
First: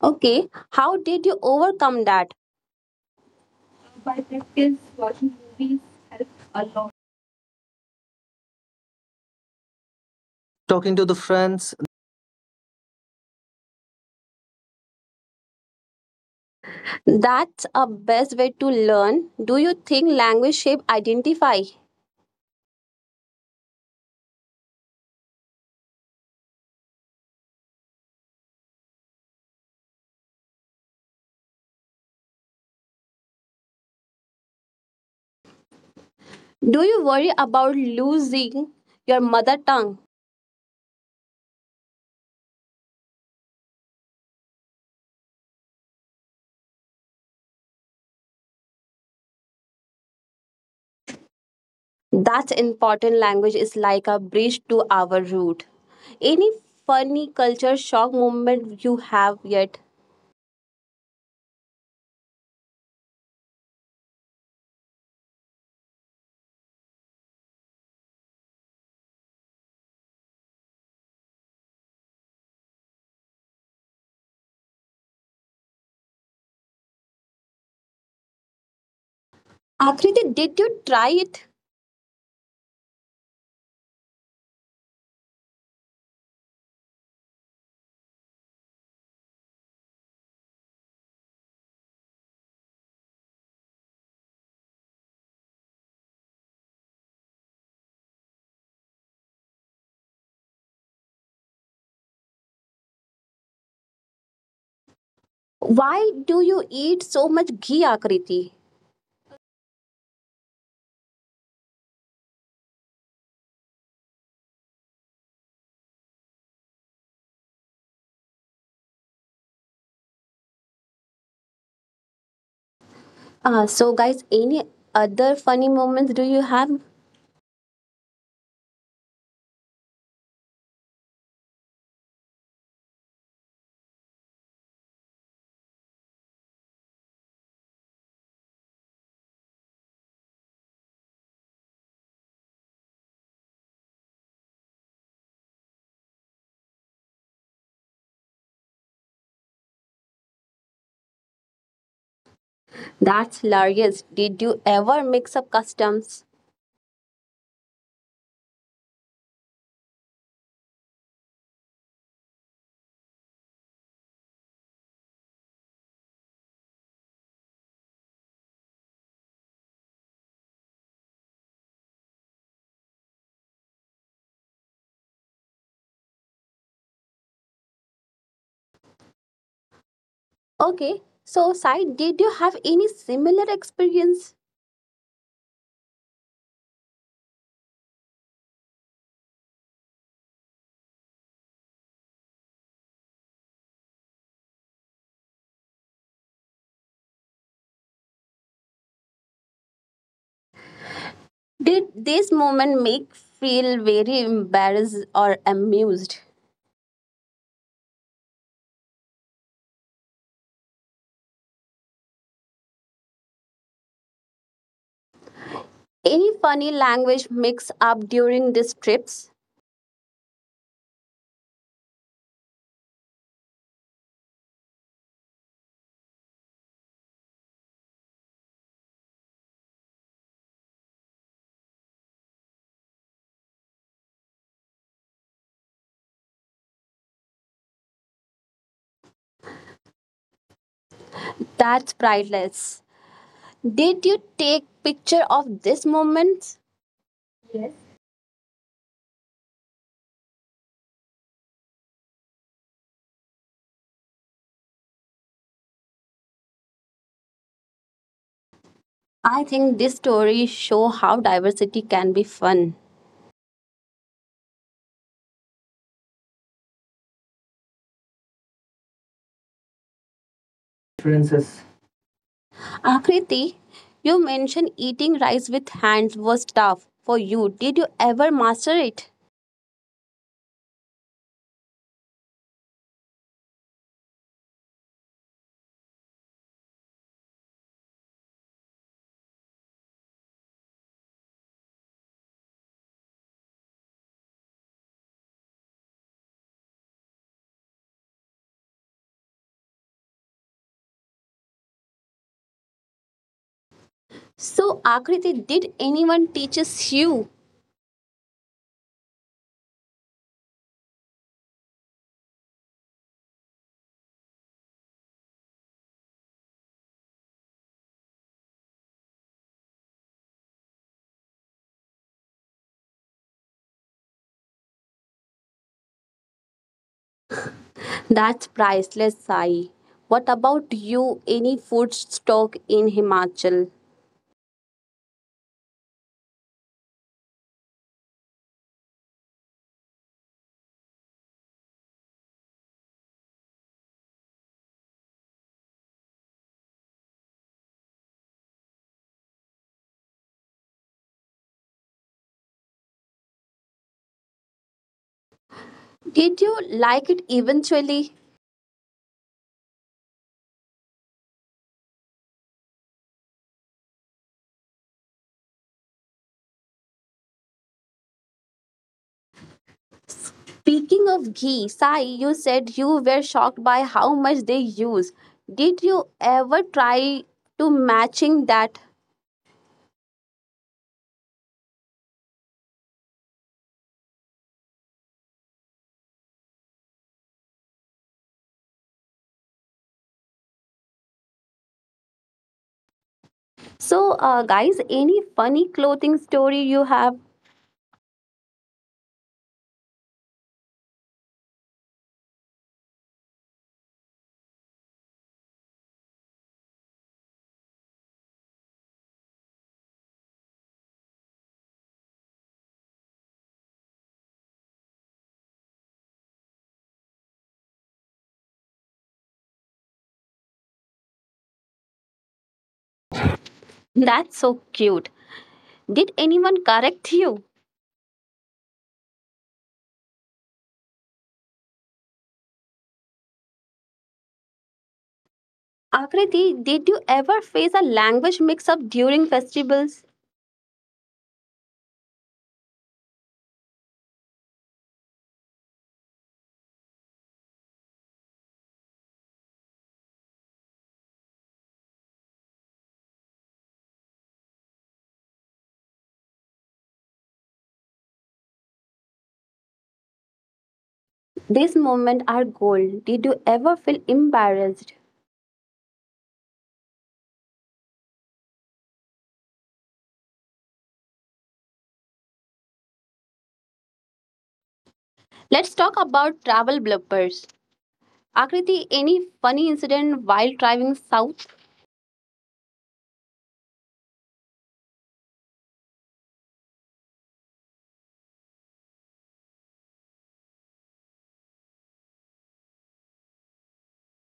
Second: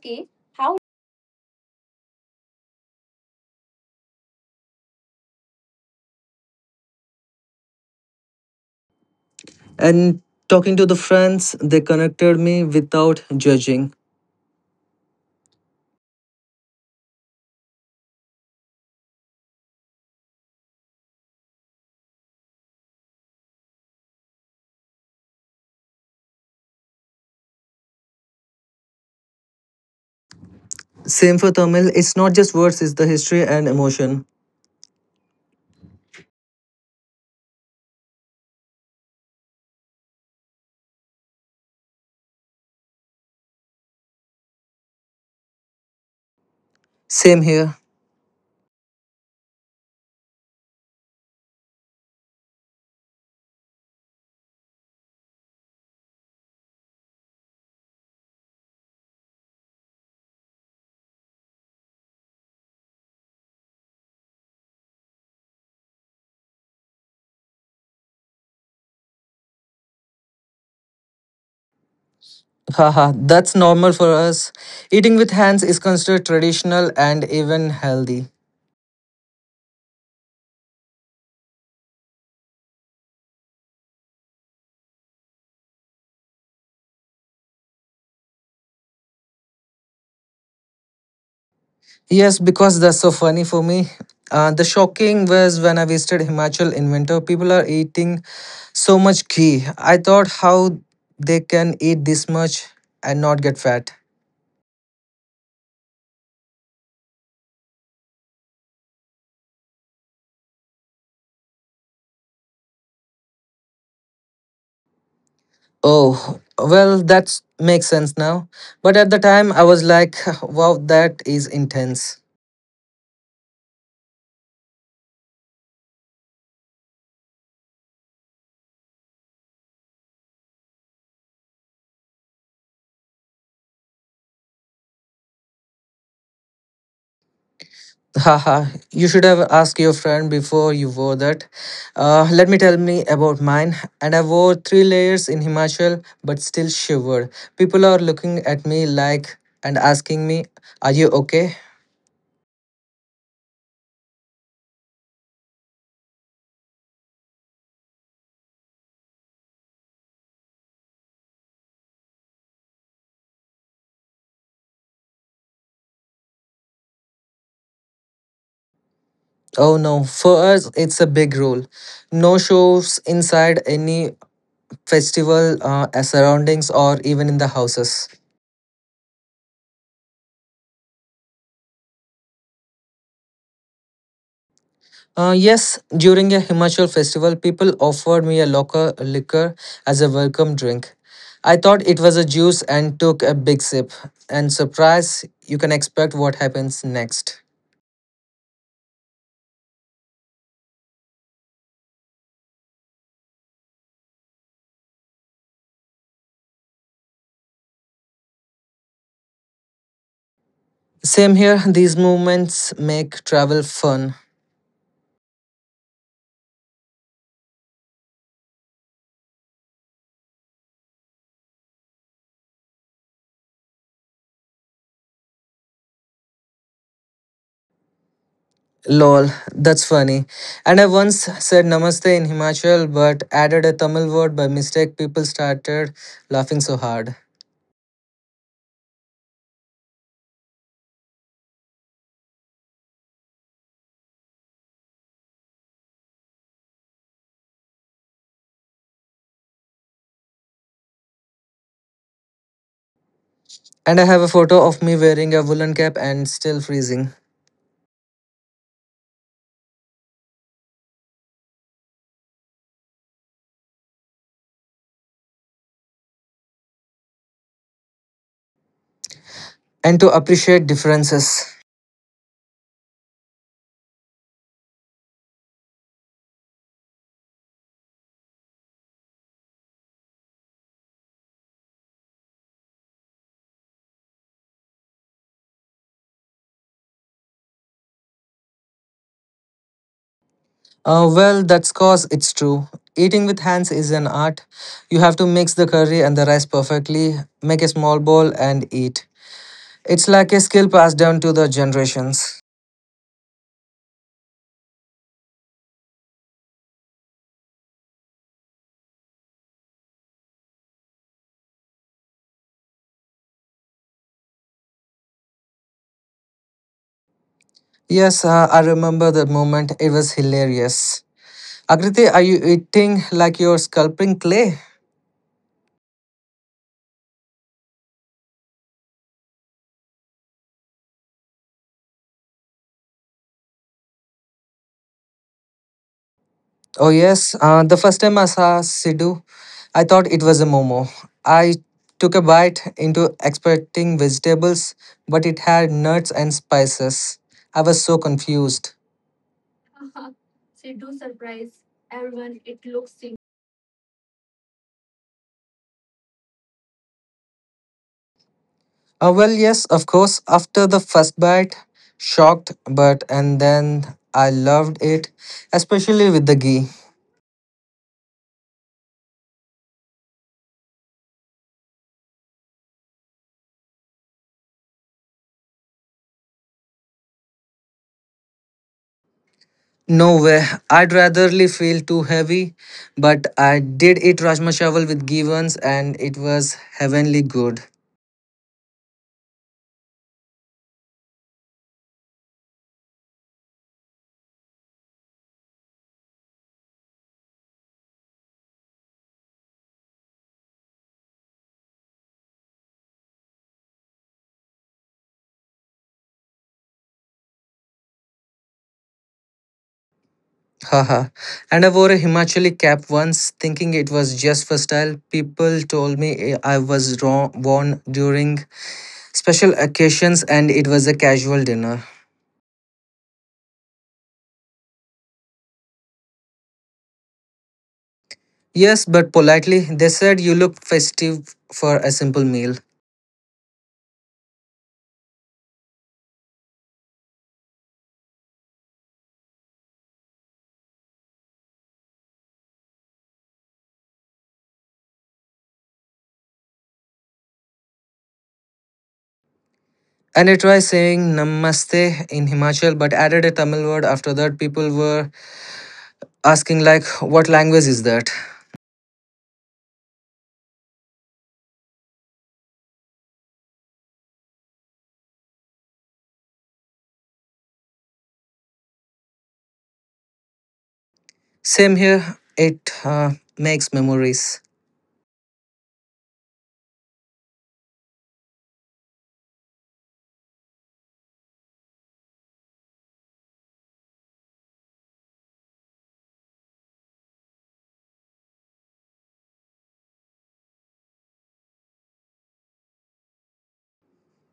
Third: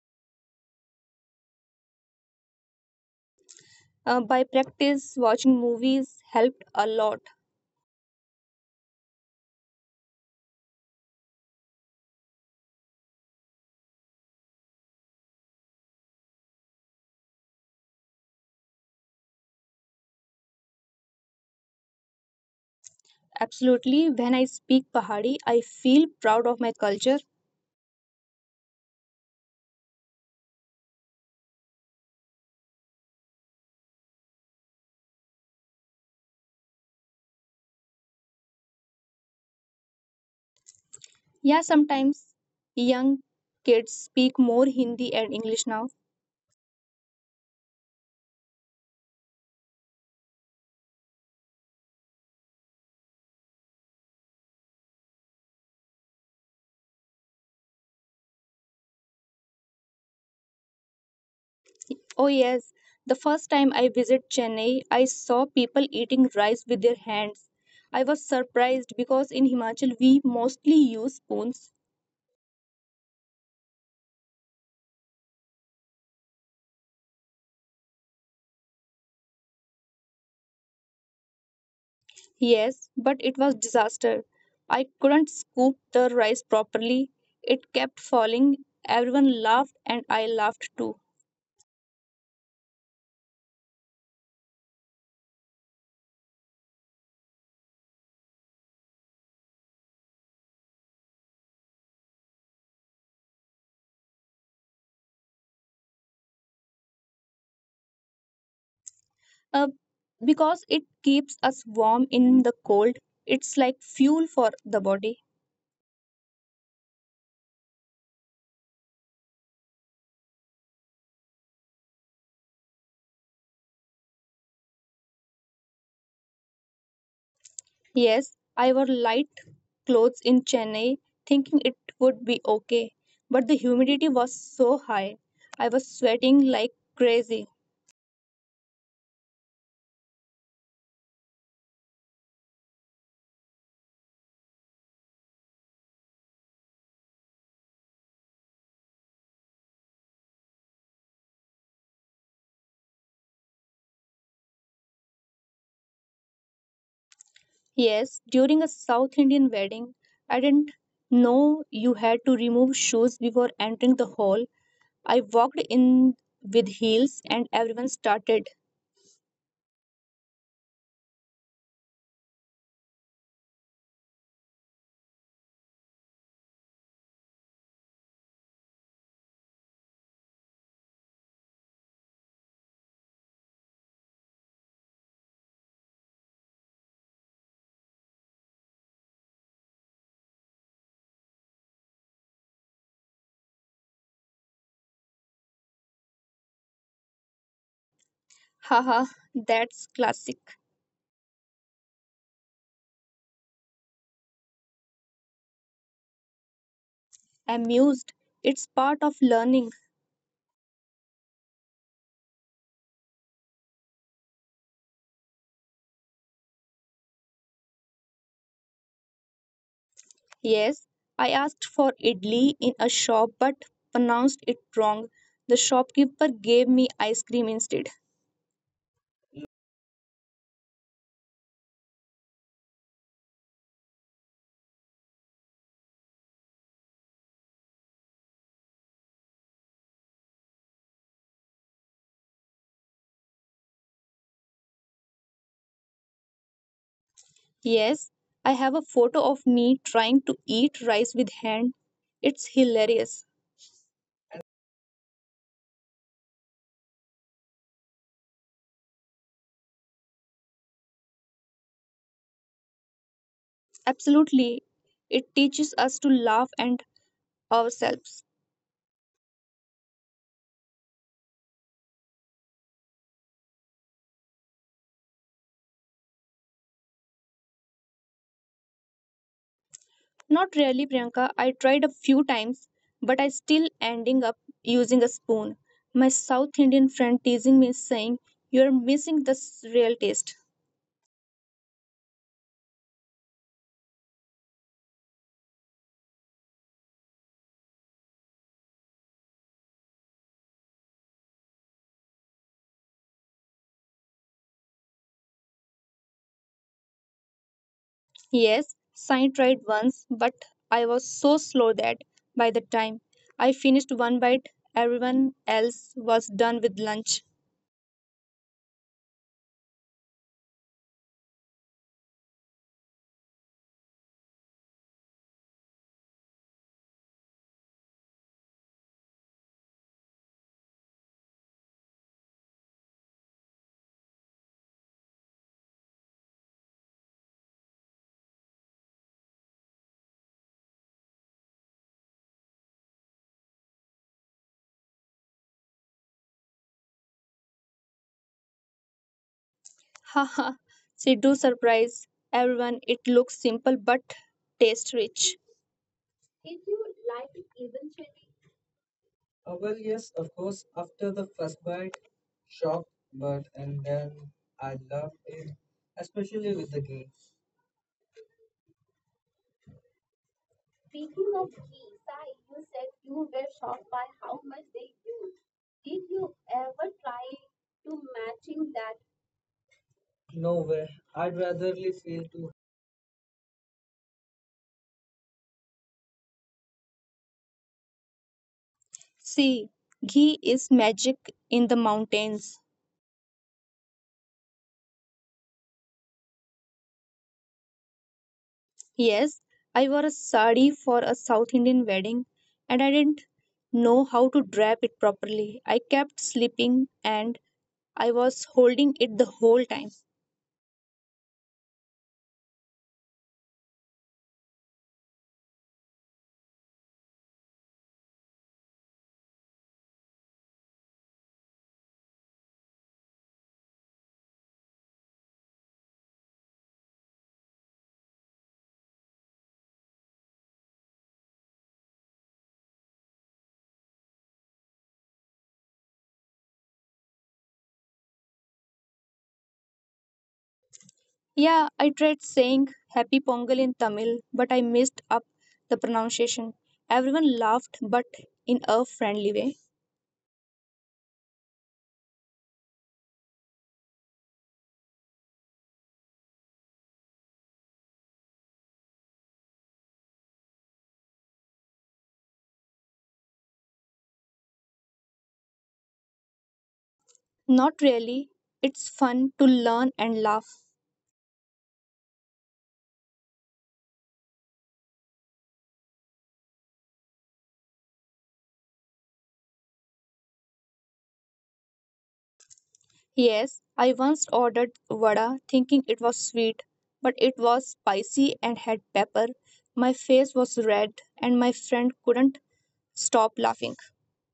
A: Okay, how did you overcome that? By
B: Uh, by
A: practice
B: practice,
A: watching
B: watching
A: movies
B: movies helped a lot.
C: And talking to the
A: talking to the
C: friends,
A: friends,
C: they connected me without judging.
A: that's a best way to learn. Do you think language shape identify?
B: Absolutely, when I speak Pahari, I feel proud of my culture.
C: Same for Tamil, it's not just words, it's the history and emotion.
A: Do you worry about losing your mother tongue?
B: Yeah, sometimes young kids speak more Hindi and English now.
C: Same here.
A: That important language is like a bridge to our root. Any funny culture shock moment you have yet?
B: Oh, yes. The first time I visited Chennai, I saw people eating rice with their hands. I was surprised because in Himachal we mostly use spoons.
C: Haha, that's normal for us. Eating with hands is considered traditional and even healthy.
A: Akriti, did you try it?
B: Yes, but it was disaster. I couldn't scoop the rice properly. It kept falling. Everyone laughed and I laughed too.
C: Yes, because that's so funny for me. Uh, the shocking was when I visited Himachal in winter, people are eating so much ghee. I thought how they can eat this much and not get fat.
A: Why do you eat so much ghee, Akriti?
B: Uh, because it keeps us warm in the cold. It's like fuel for the body.
C: Oh, well, that makes sense now. But at the time, I was like, wow, that is intense.
A: Uh, so, guys, any other funny moments do you have?
B: Yes, I wore light clothes in Chennai, thinking it would be okay. But the humidity was so high, I was sweating like crazy.
C: Haha, you should have asked your friend before you wore that. Uh, let me tell me about mine. And I wore three layers in Himachal, but still shivered. People are looking at me like and asking me, are you okay?
A: That's hilarious. Did you ever mix up customs?
B: Yes, during a South Indian wedding, I didn't know you had to remove shoes before entering the hall. I walked in with heels and everyone started.
C: Oh no, for us, it's a big rule. No shows inside any festival uh, surroundings or even in the houses.
A: Okay, so, Sai, did you have any similar experience?
C: Uh, yes, during a Himachal festival, people offered me a local liquor as a welcome drink. I thought it was a juice and took a big sip. And surprise, you can expect what happens next.
B: Haha, that's classic.
A: Did this moment make feel very embarrassed or amused?
B: Amused. It's part of learning.
C: Same here, these moments make travel fun.
A: Any funny language mix up during these trips?
B: Yes, I asked for idli in a shop but pronounced it wrong. The shopkeeper gave me ice cream instead.
C: Lol, that's funny. And I once said namaste in Himachal but added a Tamil word by mistake. People started laughing so hard.
A: That's priceless. Did you take picture of this moment?
B: Yes, I have a photo of me trying to eat rice with hand. It's hilarious.
C: And I have a photo of me wearing a woolen cap and still freezing.
A: I think this story show how diversity can be fun.
B: Absolutely. It teaches us to laugh and ourselves.
C: And to appreciate differences.
A: Differences. Akriti, you mentioned eating rice with hands was tough for you. Did you ever master it?
B: Not really, Priyanka. I tried a few times, but I still ending up using a spoon. My South Indian friend teasing me saying, "You're missing the s- real taste."
C: Uh, well, that's cause it's true. Eating with hands is an art. You have to mix the curry and the rice perfectly, make a small bowl, and eat. It's like a skill passed down to the generations.
A: So, Akriti, did anyone teaches you?
B: Yes, Sai tried once, but I was so slow that by the time I finished one bite, everyone else was done with lunch.
C: Yes, uh, I remember the moment. It was hilarious. Akriti, are you eating like you're sculpting clay?
A: That's priceless, Sai. What about you? Any food stock in Himachal?
C: Oh, yes. Uh, the first time I saw Sidhu, I thought it was a momo. I took a bite into expecting vegetables, but it had nuts and spices. I was so confused.
B: Haha, Sidhu surprised everyone. It looks simple but tastes rich.
A: Did you like it eventually?
C: Uh, well, yes, of course. After the first bite, shocked, but and then I loved it, especially with the ghee.
A: Speaking of ghee, Sai, you said you were shocked by how much they use. Did you ever try to matching that?
C: No way, I'd ratherly feel too heavy, but I did eat rajma chawal with ghee once and it was heavenly good.
B: See, ghee is magic in the mountains.
A: So, uh, guys, any funny clothing story you have?
B: Yes, I wore a sari for a South Indian wedding and I didn't know how to drape it properly. I kept slipping and I was holding it the whole time.
C: Haha. And I wore a Himachali cap once, thinking it was just for style. People told me I was wrong, worn during special occasions and it was a casual dinner.
A: That's so cute. Did anyone correct you?
C: Yes, but politely, they said you look festive for a simple meal.
A: Akriti, did you ever face a language mix-up during festivals?
B: Yeah, I tried saying happy pongal in Tamil, but I messed up the pronunciation. Everyone laughed, but in a friendly way.
C: And I tried saying namaste in Himachal but added a Tamil word after that. People were asking, like, what language is that?
A: These moments are gold. Did you ever feel embarrassed?
B: Not really. It's fun to learn and laugh.
C: Same here, it uh, makes memories.
A: Let's talk about travel bloopers. Akriti, any funny incident while driving south?
B: Yes, I once ordered vada thinking it was sweet, but it was spicy and had pepper. My face was red, and my friend couldn't stop laughing.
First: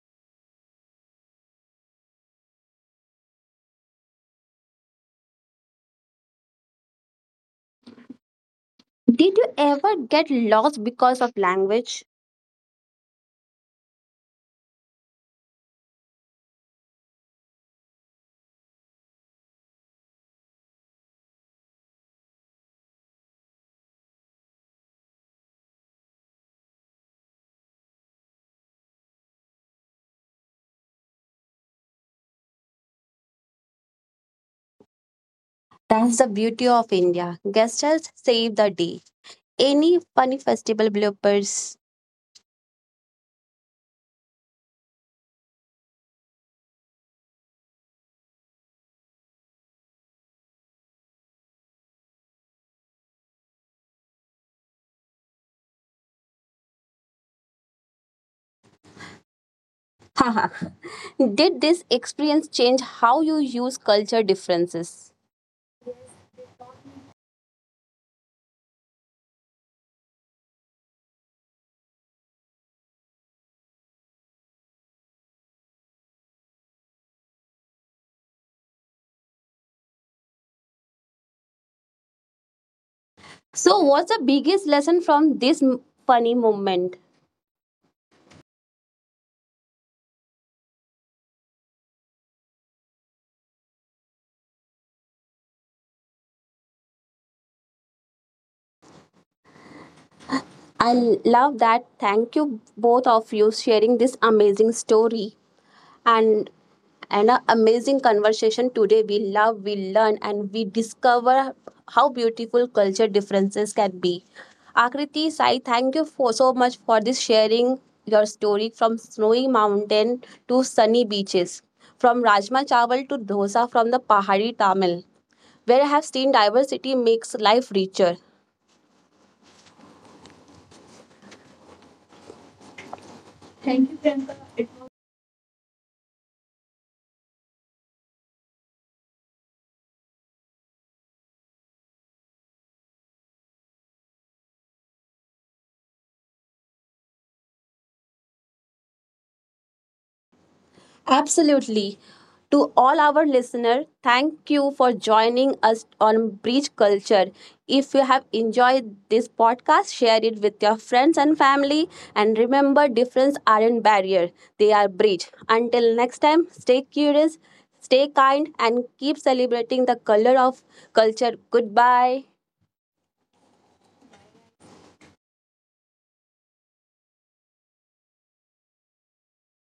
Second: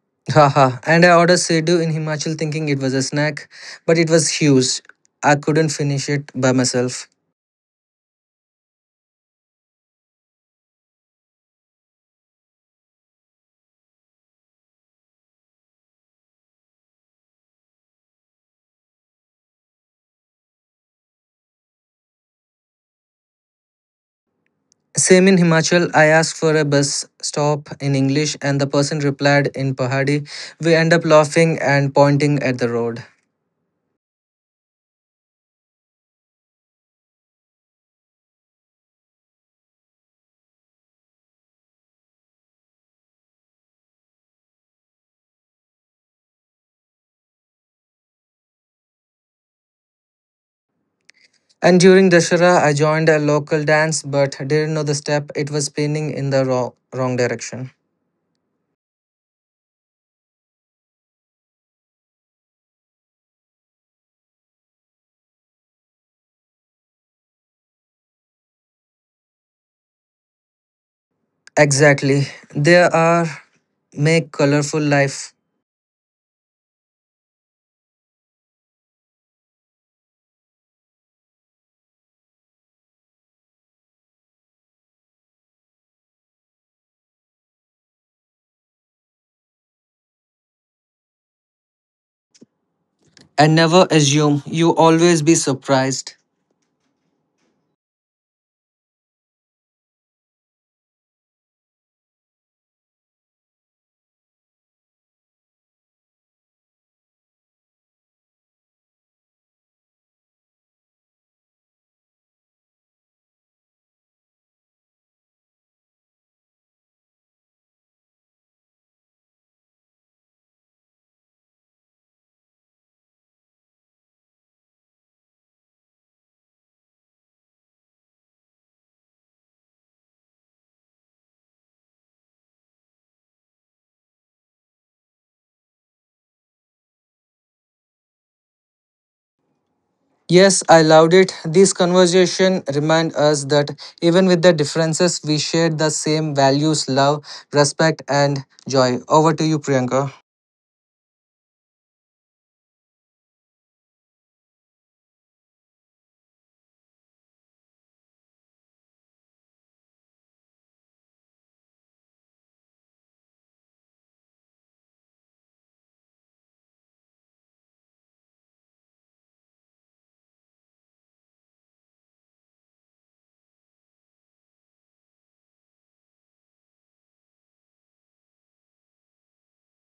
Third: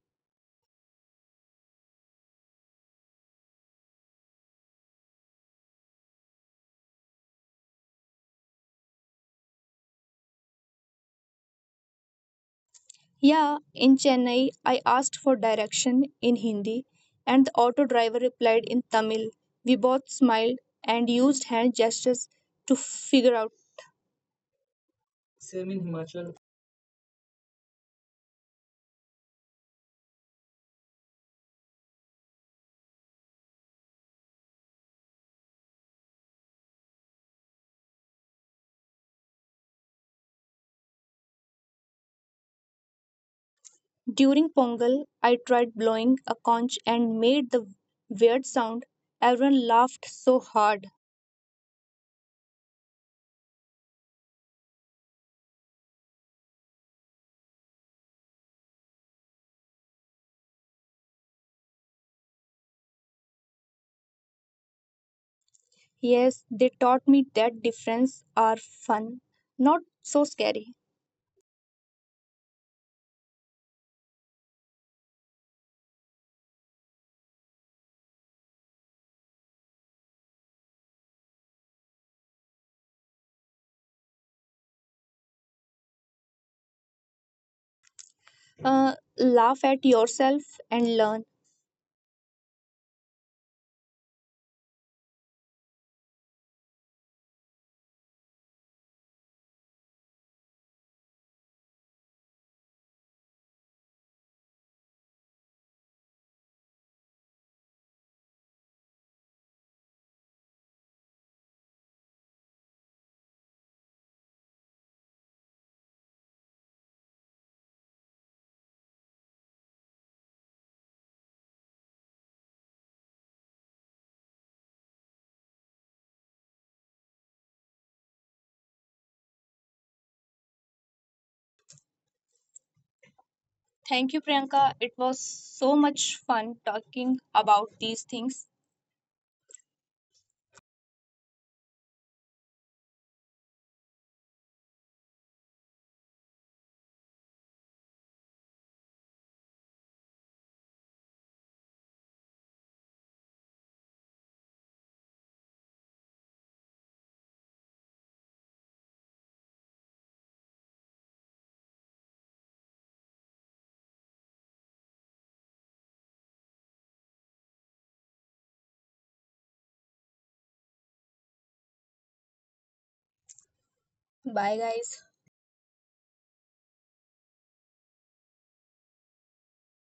C: Haha. And I ordered Sidhu in Himachal thinking it was a snack, but it was huge. I couldn't finish it by myself.
A: Did you ever get lost because of language?
B: Yeah, in Chennai, I asked for direction in Hindi and the auto driver replied in Tamil. We both smiled and used hand gestures to figure out.
C: Same in Himachal, I asked for a bus stop in English and the person replied in Pahadi. We end up laughing and pointing at the road.
A: That's the beauty of India. Gestures save the day. Any funny festival bloopers?
B: During Pongal, I tried blowing a conch and made the weird sound. Everyone laughed so hard.
C: And during Dashera, I joined a local dance but didn't know the step. It was spinning in the wrong, wrong direction.
A: Haha. Did this experience change how you use culture differences?
B: Yes, they taught me that difference are fun, not so scary.
C: Exactly. There are make colorful life
A: So, what's the biggest lesson from this m- funny moment?
B: Uh, laugh at yourself and learn.
C: and never assume. You always be surprised.
A: I love that. Thank you both of you sharing this amazing story. And and an amazing conversation today. We love, we learn, and we discover how beautiful culture differences can be. Akriti Sai, thank you for so much for this sharing your story from snowy mountain to sunny beaches, from Rajma Chawal to dosa from the Pahari Tamil, where I have seen diversity makes life richer.
B: Thank you, Priyanka. It was so much fun talking about these things.
C: Yes, I loved it. This conversation remind us that even with the differences, we share the same values, love, respect, and joy. Over to you, Priyanka.
A: Absolutely. To all our listeners, thank you for joining us on Breach Culture. If you have enjoyed this podcast, share it with your friends and family. And remember, difference aren't barrier; they are bridge. Until next time, stay curious, stay kind, and keep celebrating the color of culture. Goodbye.
B: Bye, guys.